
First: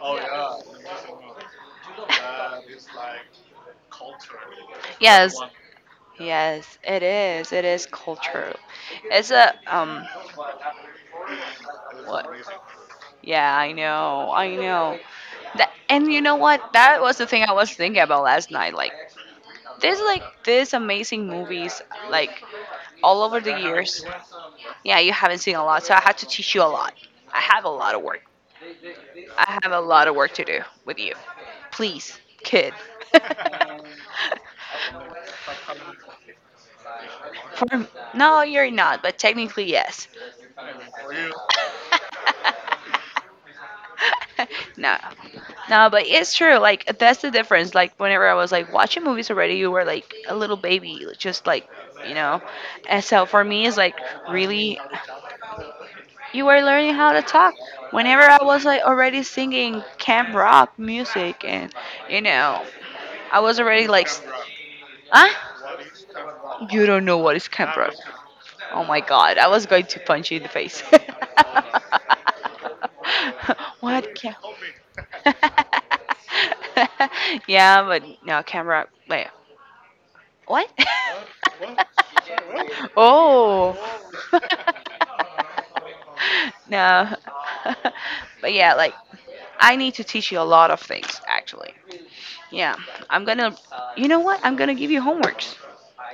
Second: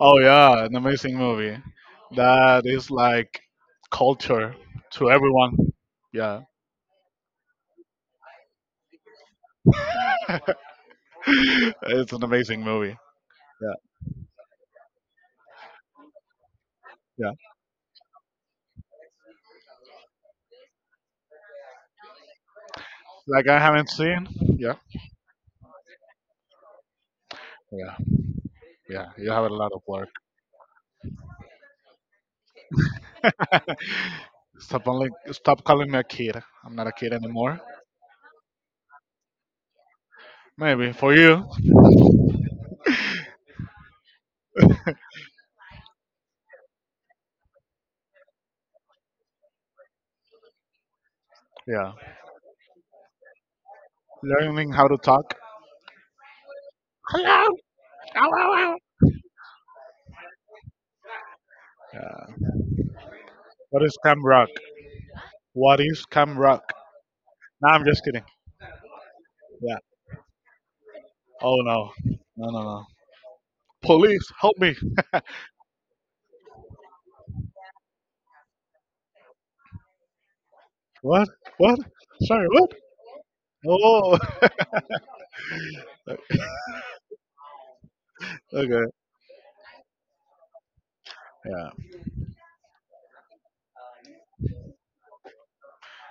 Oh yeah, an amazing movie. That is like culture to
Yes.
everyone. Yeah,
Yes, it is. It is cultural. It's a.
(laughs) it's an
What?
amazing movie.
Yeah, I
Yeah,
know. I know. That, and you know what? That was the
yeah.
thing I was thinking about last night. Like, there's like these amazing movies like all over
Like I
the
haven't
years.
seen. Yeah,
Yeah, you haven't seen a lot, so I had to teach you a lot. I have a
yeah,
lot of work.
yeah. You have a
I
lot
have a
of
lot
work.
of work to do with you. Please, kid. (laughs)
(laughs) stop only. Stop calling me a kid. I'm not a kid anymore.
For, no, you're not, but technically yes.
Maybe for you.
(laughs) No, no, but it's true. Like, that's the difference. Like, whenever I was like watching movies already, you were like a little baby. Just like,
Yeah,
you know, and so for me it's like
learning
really
how to talk.
you were learning how to talk. Whenever I was like already singing camp rock music, and you know, I was already
What is Cam Rock?
huh?
What is Cam Rock?
You don't know what is
No,
camp
I'm
rock.
just kidding.
Oh my god, I was
Yeah.
going to punch you in the face.
Oh
(laughs)
no. No, no, no.
what
Police,
camp?
help me.
(laughs) yeah, but no, camp rock. Like, what?
What?
(laughs)
What? Sorry, what?
Oh.
Oh
(laughs)
(laughs)
no. (laughs) But yeah,
okay.
like I need to teach you a lot of things actually.
Yeah.
Yeah. I'm going to You know what? I'm going to give you homeworks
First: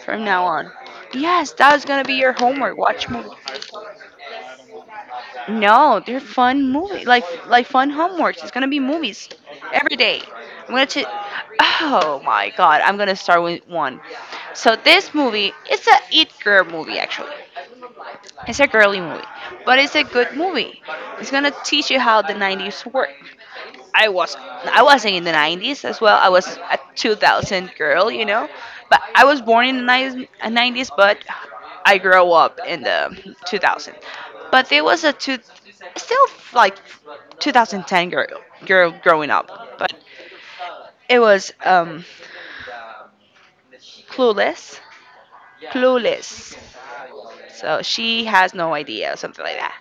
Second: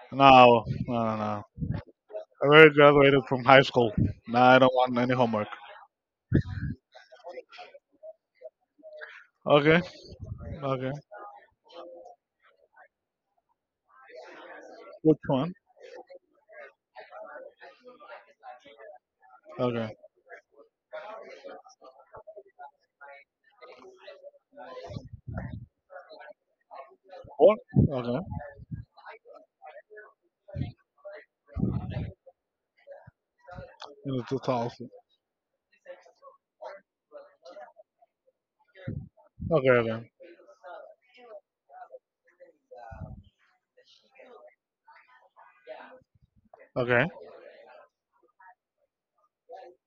from now
No,
on.
no, no, no.
Yes, that is going to be your
I already
homework. Watch
graduated
movies.
from high school. Now I don't want any homework.
No, they're fun movie, like fun homeworks. It's gonna be movies
Okay.
every day. I'm gonna.
Okay.
Ch- oh my god! I'm gonna start with one. So this
Which one?
movie, it's a it girl movie actually. It's a girly movie, but
Okay.
it's a good movie. It's gonna teach you how the 90s work. I was I wasn't in the 90s as well. I was a
What?
2000 girl,
Okay.
you know. But I was born in the 90s, 90s, but I grew up in the 2000.
In the
But there
2000.
was a two, still like 2010 girl growing up,
Okay,
but
okay.
it was clueless, clueless.
Okay.
So she has no idea, something like that.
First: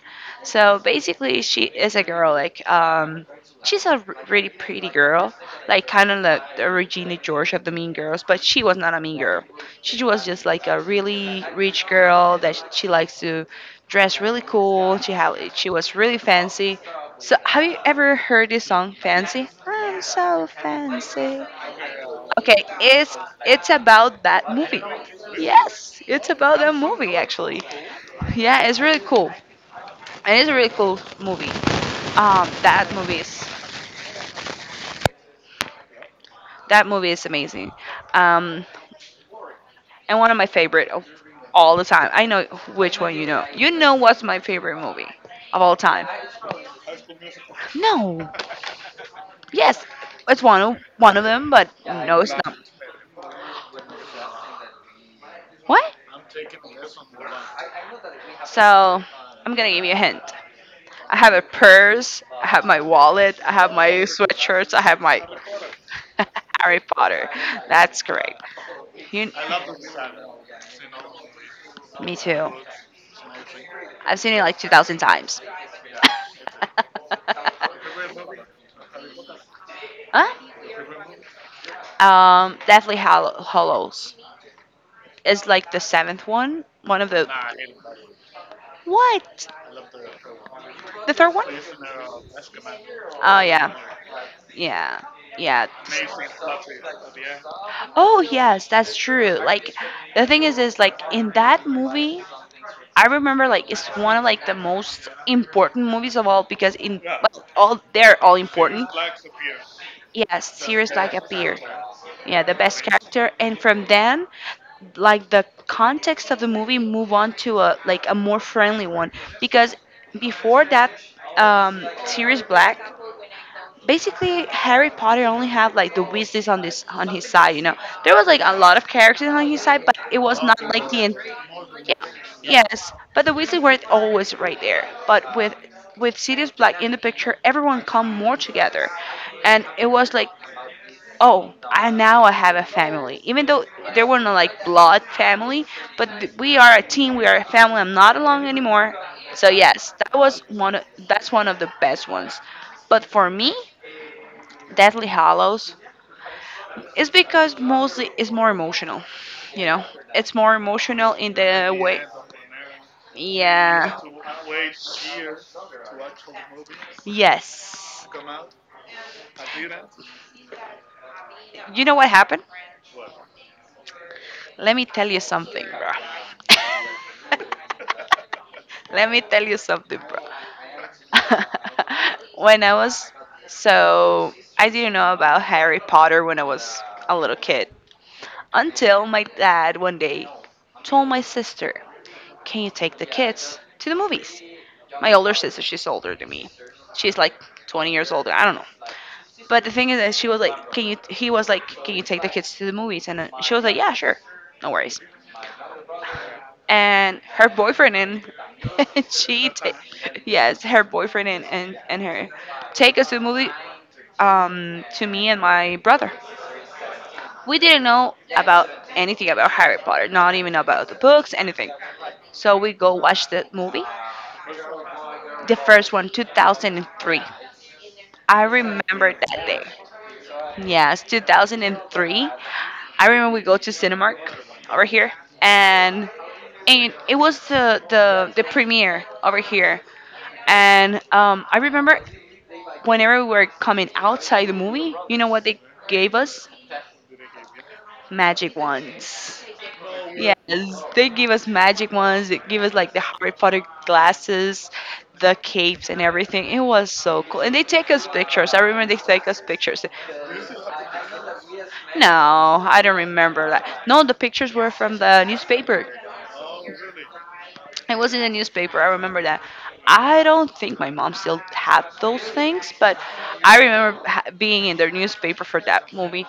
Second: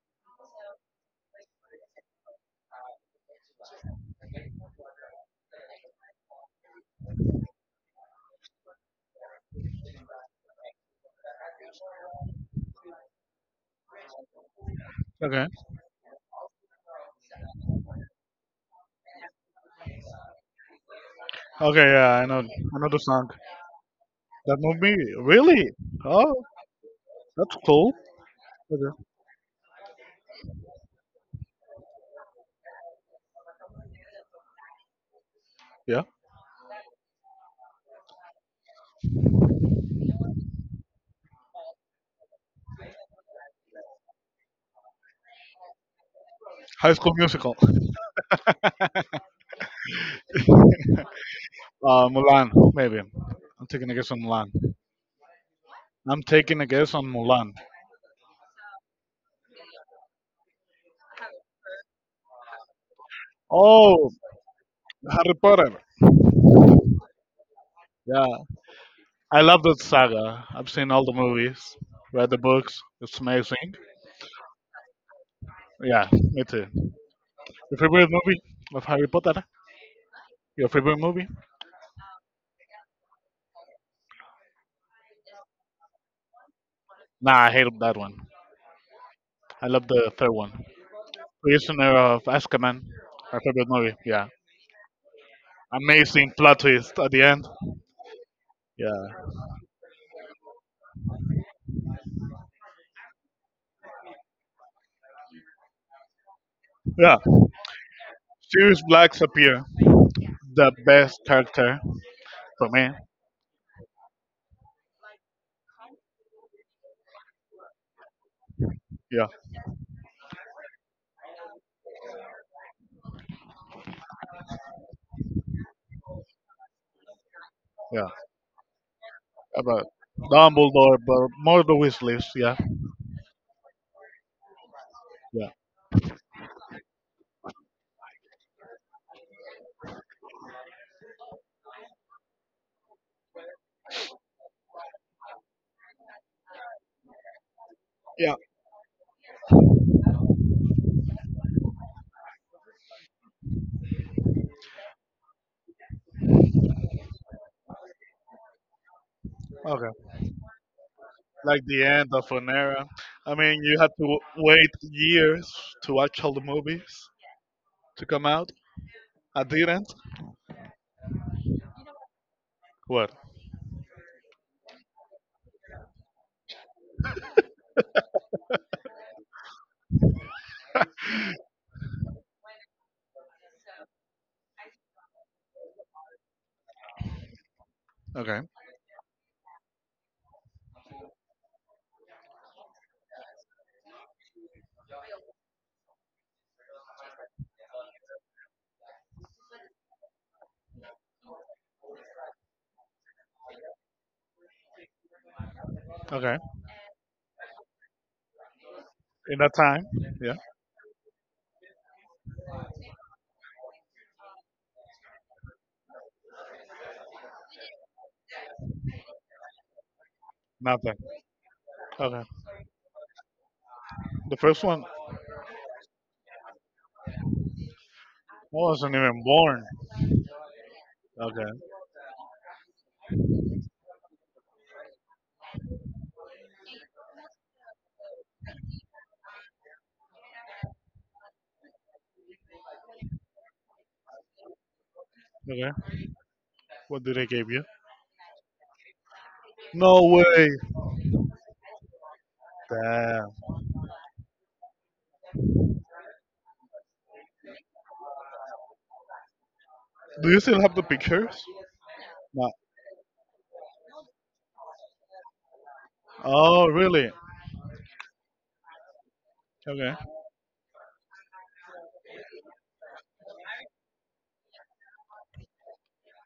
So basically, she is a girl. Like, she's a really pretty girl, like kind of like the Regina George of the Mean Girls. But she was not a mean girl. She was just like a really rich girl that she likes to dress really cool.
Okay.
She was really fancy. So have you ever heard this song, Fancy? I'm so fancy.
Okay, yeah,
Okay,
I know the song.
it's about that
That
movie.
movie really?
Yes, it's
Oh,
about that movie
that's
actually.
cool.
Yeah, it's really
Okay.
cool. And it's a really cool movie. Um, that movie is
Yeah.
that movie is amazing. Um, and one of my favorite of all the time. I know which one you know. You know what's my favorite movie of all time?
High school musical.
No. Yes, it's one of them, but no, it's
Mulan,
not.
maybe. I'm taking a guess on Mulan.
What?
I'm taking a guess on Mulan.
So I'm gonna give you a hint. I have a purse, I have my wallet, I have my
Oh,
sweatshirts, I have my
Harry Potter.
(laughs) Harry Potter. That's
Yeah,
great. You,
I love that saga. I've seen all the movies,
me
read the
too.
books. It's amazing.
I've seen it like 2,000 times. (laughs)
Yeah, me too. Your favorite movie of Harry Potter?
Huh?
Your favorite movie?
Definitely Hollows. It's like the seventh one. One of the.
Nah, I hate that one.
What?
I love the third one.
The third one?
Prisoner of Azkaban.
Oh
My favorite
yeah,
movie. Yeah,
yeah, yeah.
amazing plot twist at the end.
Oh yes, that's
Yeah,
true. Like the thing is like in that movie. I remember it's one of like the most important movies of all because in
yeah.
well, all they're all
Sirius
important.
Black appear
Yes,
the
Sirius Black
best
appeared.
character
Yeah, the
for
best
me.
character, and from then, like the context of the movie move on to a like a more friendly one
Yeah,
because before that, Sirius Black basically Harry Potter only had like the Weasleys on this on his side, you know.
yeah.
There was like a lot of characters on his side,
about
but it was not like
Dumbledore,
the
but more the
yeah,
wish list. Yeah,
yes, but the Weasleys weren't always right there. But
yeah.
with Sirius Black in the picture, everyone come more together, and it was like, oh, I now I have a family. Even though there were no like blood family, but we are a team, we are a family. I'm not
Yeah.
alone anymore. So yes, that was one. Of, that's one of the best ones. But for me, Deathly Hallows is because mostly it's more emotional. You know,
Okay.
it's more emotional in
Like
the
the
way.
end of an era. I mean, you had
Yeah.
to wait years to watch all the movies to
Yes.
come out. I didn't.
You know what happened?
What?
Let me tell you something, bro. (laughs) Let me tell you something, bro. (laughs) when I was So I didn't know about Harry Potter when I was a little kid.
Okay.
Until my dad one day told my sister, can you take the kids to the movies? My older sister, she's older than me. She's like 20 years older. I don't know. But the thing is that she was like, can he was like, can you take the kids to the movies? And she was like, yeah, sure. No worries.
Okay.
And her boyfriend and (laughs)
In
she,
that
ta-
time? Yeah.
yes, her boyfriend and her take us to the movie to me and my brother. We didn't know about anything about Harry Potter, not even about the
Nothing.
books, anything.
Okay.
So we go watch the movie,
The first one, I
the first one, 2003. I
wasn't
remember
even
that day.
born.
Yes,
Okay.
2003. I remember we go to Cinemark over here, and it was the premiere over here. And I remember whenever we were coming outside the movie, you know what they
Okay.
gave us?
What did they give you?
Magic wands.
No
Yes,
way.
they give us magic ones. They give us like the Harry
Damn.
Potter glasses, the capes, and everything. It was so cool. And they take us pictures. I remember they take us pictures.
Do you still have the pictures? No.
No, I don't remember that. No, the pictures were from the newspaper.
Oh, really?
It was in the newspaper. I remember that.
Okay.
I don't think my mom still had those things, but I remember being in their newspaper for that movie.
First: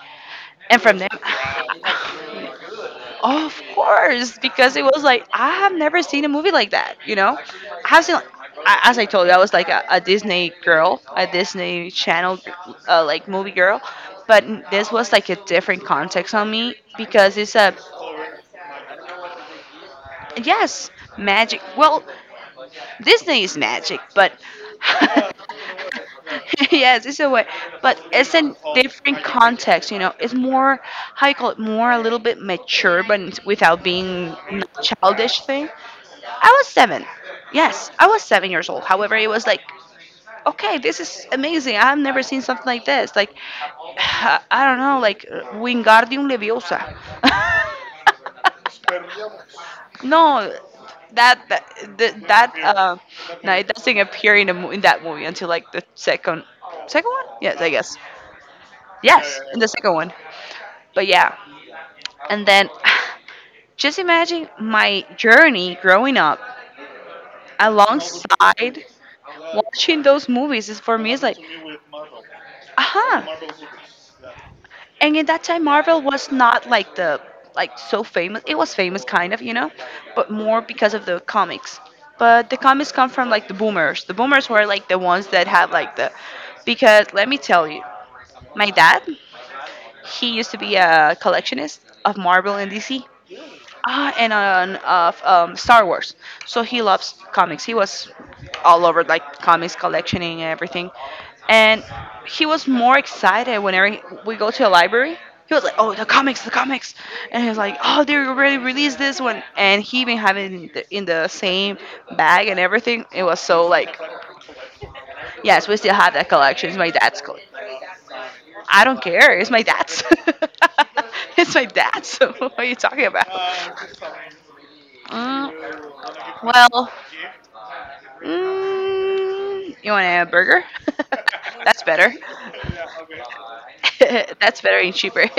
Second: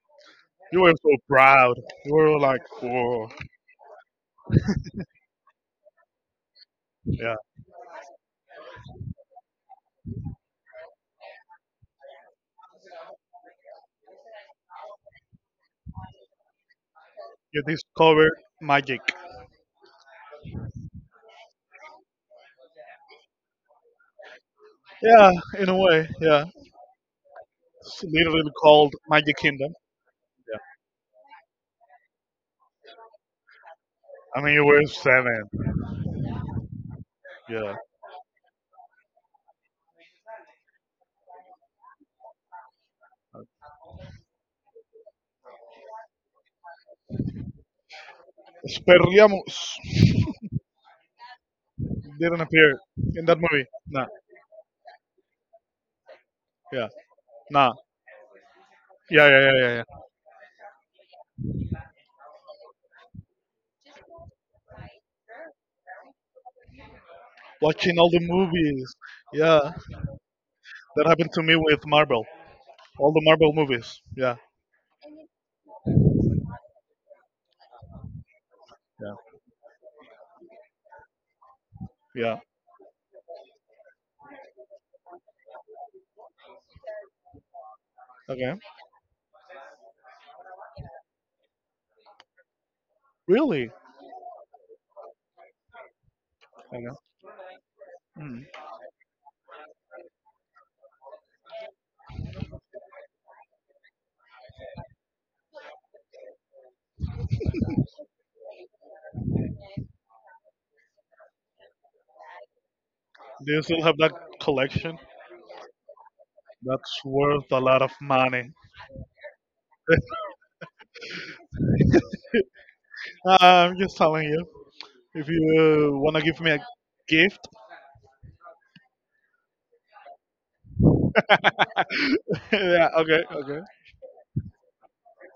You
And
were
from them,
so proud.
(laughs)
You were like, whoa.
of course, because it was like I have never seen a movie like that. You
Yeah.
know, I have seen, I- as I told you, I was like a Disney girl, a Disney Channel like movie girl, but this was like a different context on me because it's
You
a
discovered magic.
yes magic. Well, Disney is magic, but
Yeah,
(laughs)
in a way. Yeah,
(laughs) yes, it's a way, but
it's
it's
literally
a
called
different
Magic Kingdom.
context. You know, it's
Yeah,
more how you call it more a little bit mature, but it's without being
I mean you were
childish
seven.
thing. I was seven.
Yeah,
Yes, I was 7 years old. However, it was like okay, this is amazing. I've never seen something like this. Like, (sighs) I don't know, like Wingardium Leviosa.
Sperliamos
(laughs)
(laughs)
no, that
didn't
that
appear in that
no,
movie.
it doesn't
Nah.
appear in the in that movie until like the
Yeah.
second one. Yes, I
Nah.
guess.
Yeah,
Yes,
yeah, yeah,
in the
yeah,
second
yeah.
one. But yeah, and then (sighs) just imagine my journey growing up
Watching all the
alongside.
movies. Yeah,
Watching those movies is for
that
me is
happened
like,
to me with Marvel. All the
aha.
Marvel movies. Yeah.
And in that time, Marvel was not like the like so famous. It was famous
Yeah.
kind of, you know, but more because of the comics.
Yeah.
But the comics come from like the boomers. The boomers were like the ones that have like the because let me tell you,
Okay.
my dad, he used to be a collectionist of Marvel and DC.
Really?
Ah, and on of Star Wars. So he
Okay.
loves comics. He was
Hmm.
all over like comics collectioning and everything. And he was more excited whenever we go to the library. He was like, "Oh, the comics, the comics!" And he was like, "Oh, they already released this one." And he even had it in in the same bag and everything. It was
Do you
so
still
like,
have that collection?
yes, we still have that collection. It's my
That's
dad's collection.
worth a lot of money.
I don't care. It's my dad's. (laughs) it's my dad's. (laughs) what are you talking about?
I'm just telling you. If
Mm,
you wanna give me a
well,
gift,
you want a burger? (laughs) That's better.
(laughs) yeah, okay, okay,
(laughs) That's better and cheaper. (laughs)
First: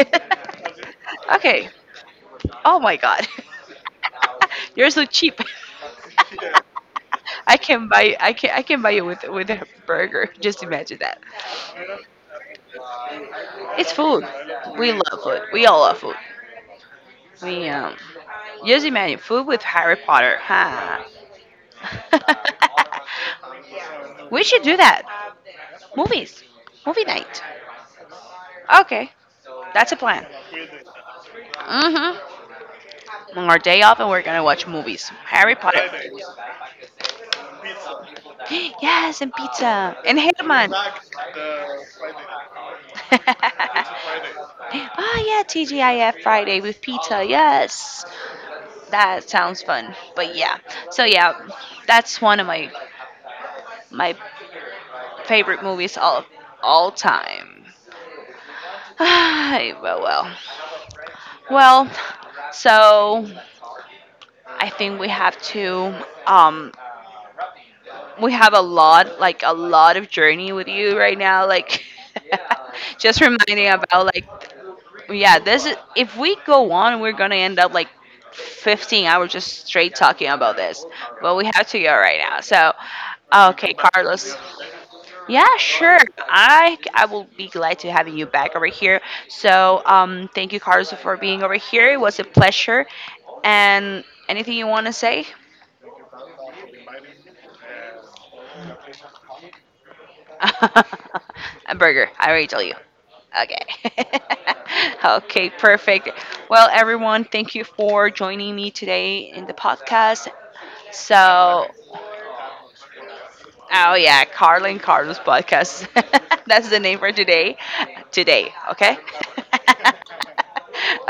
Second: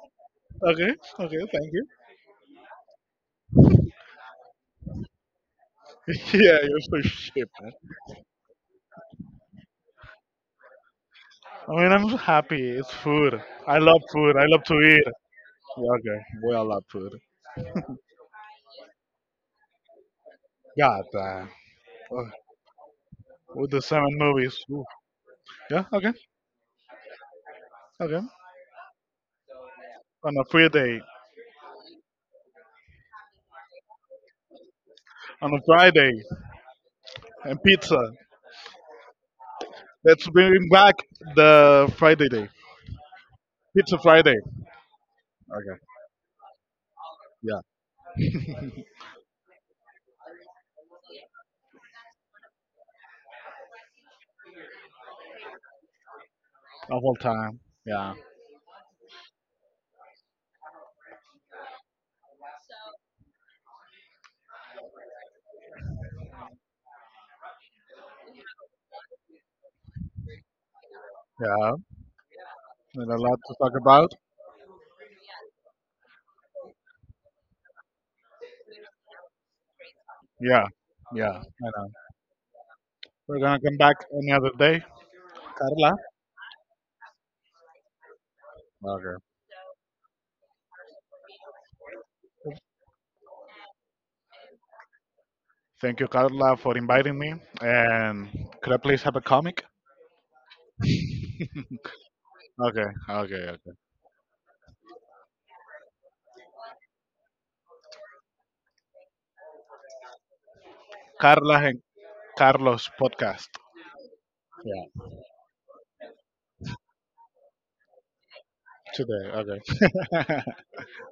okay, okay.
okay.
Thank you.
Oh my god. (laughs) You're so cheap. (laughs)
(laughs) yeah, you're so cheap.
I can buy you with a burger. Just imagine that.
I mean, I'm so happy. It's food. I
It's
love
food.
food. I love to
We
eat.
love food. We all
Yeah,
love food.
okay, we all love food.
We just imagine food with Harry Potter. Huh?
God damn. Ugh, with the seven
(laughs) we
movies.
should do
Ooh.
that.
Yeah, okay,
Movies. Movie night.
okay.
Okay. That's a plan.
On a free day,
Mm-hmm. On our day off and we're gonna watch movies.
on
Harry
a
Potter.
Friday, and pizza.
(gasps) Yes, and pizza. And
Let's bring
Herman.
back the Friday day. Pizza
(laughs)
Friday.
Oh yeah,
Okay,
TGIF Friday with pizza.
yeah,
Yes. That sounds fun. But yeah. So yeah, that's one of my favorite movies all
the whole time.
time.
Yeah,
(sighs) Well. Well, so I think we have to um we have a lot like a lot of journey with you right now
yeah.
like (laughs)
And a
just
lot to
reminding
talk
about
about.
like yeah this is if we go on we're gonna end up like 15 hours just straight talking about
Yeah,
this
yeah,
but we
I
have to
know.
go right now so
We're gonna
okay
come back any
Carlos
other day,
yeah
Carla.
sure I will be glad to having you back over here
Okay.
so thank you Carlos for being over here it was a pleasure and anything you want to say
Thank you, Carla, for inviting me. And could I please have a comic?
(laughs) a burger. I already told you.
Okay, okay, okay.
Okay. (laughs) okay, perfect. Well, everyone, thank you for joining me today in the podcast.
Carla
So,
and Carlos podcast.
oh yeah, Carlin
Yeah,
Carlos podcast. (laughs) That's the name for today. Today, okay?
today. Okay.
(laughs)
(laughs)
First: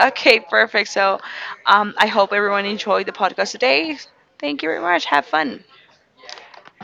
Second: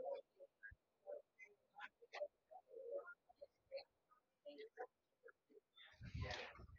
okay, perfect. So, I hope everyone enjoyed the podcast today. Thank you very much. Have fun.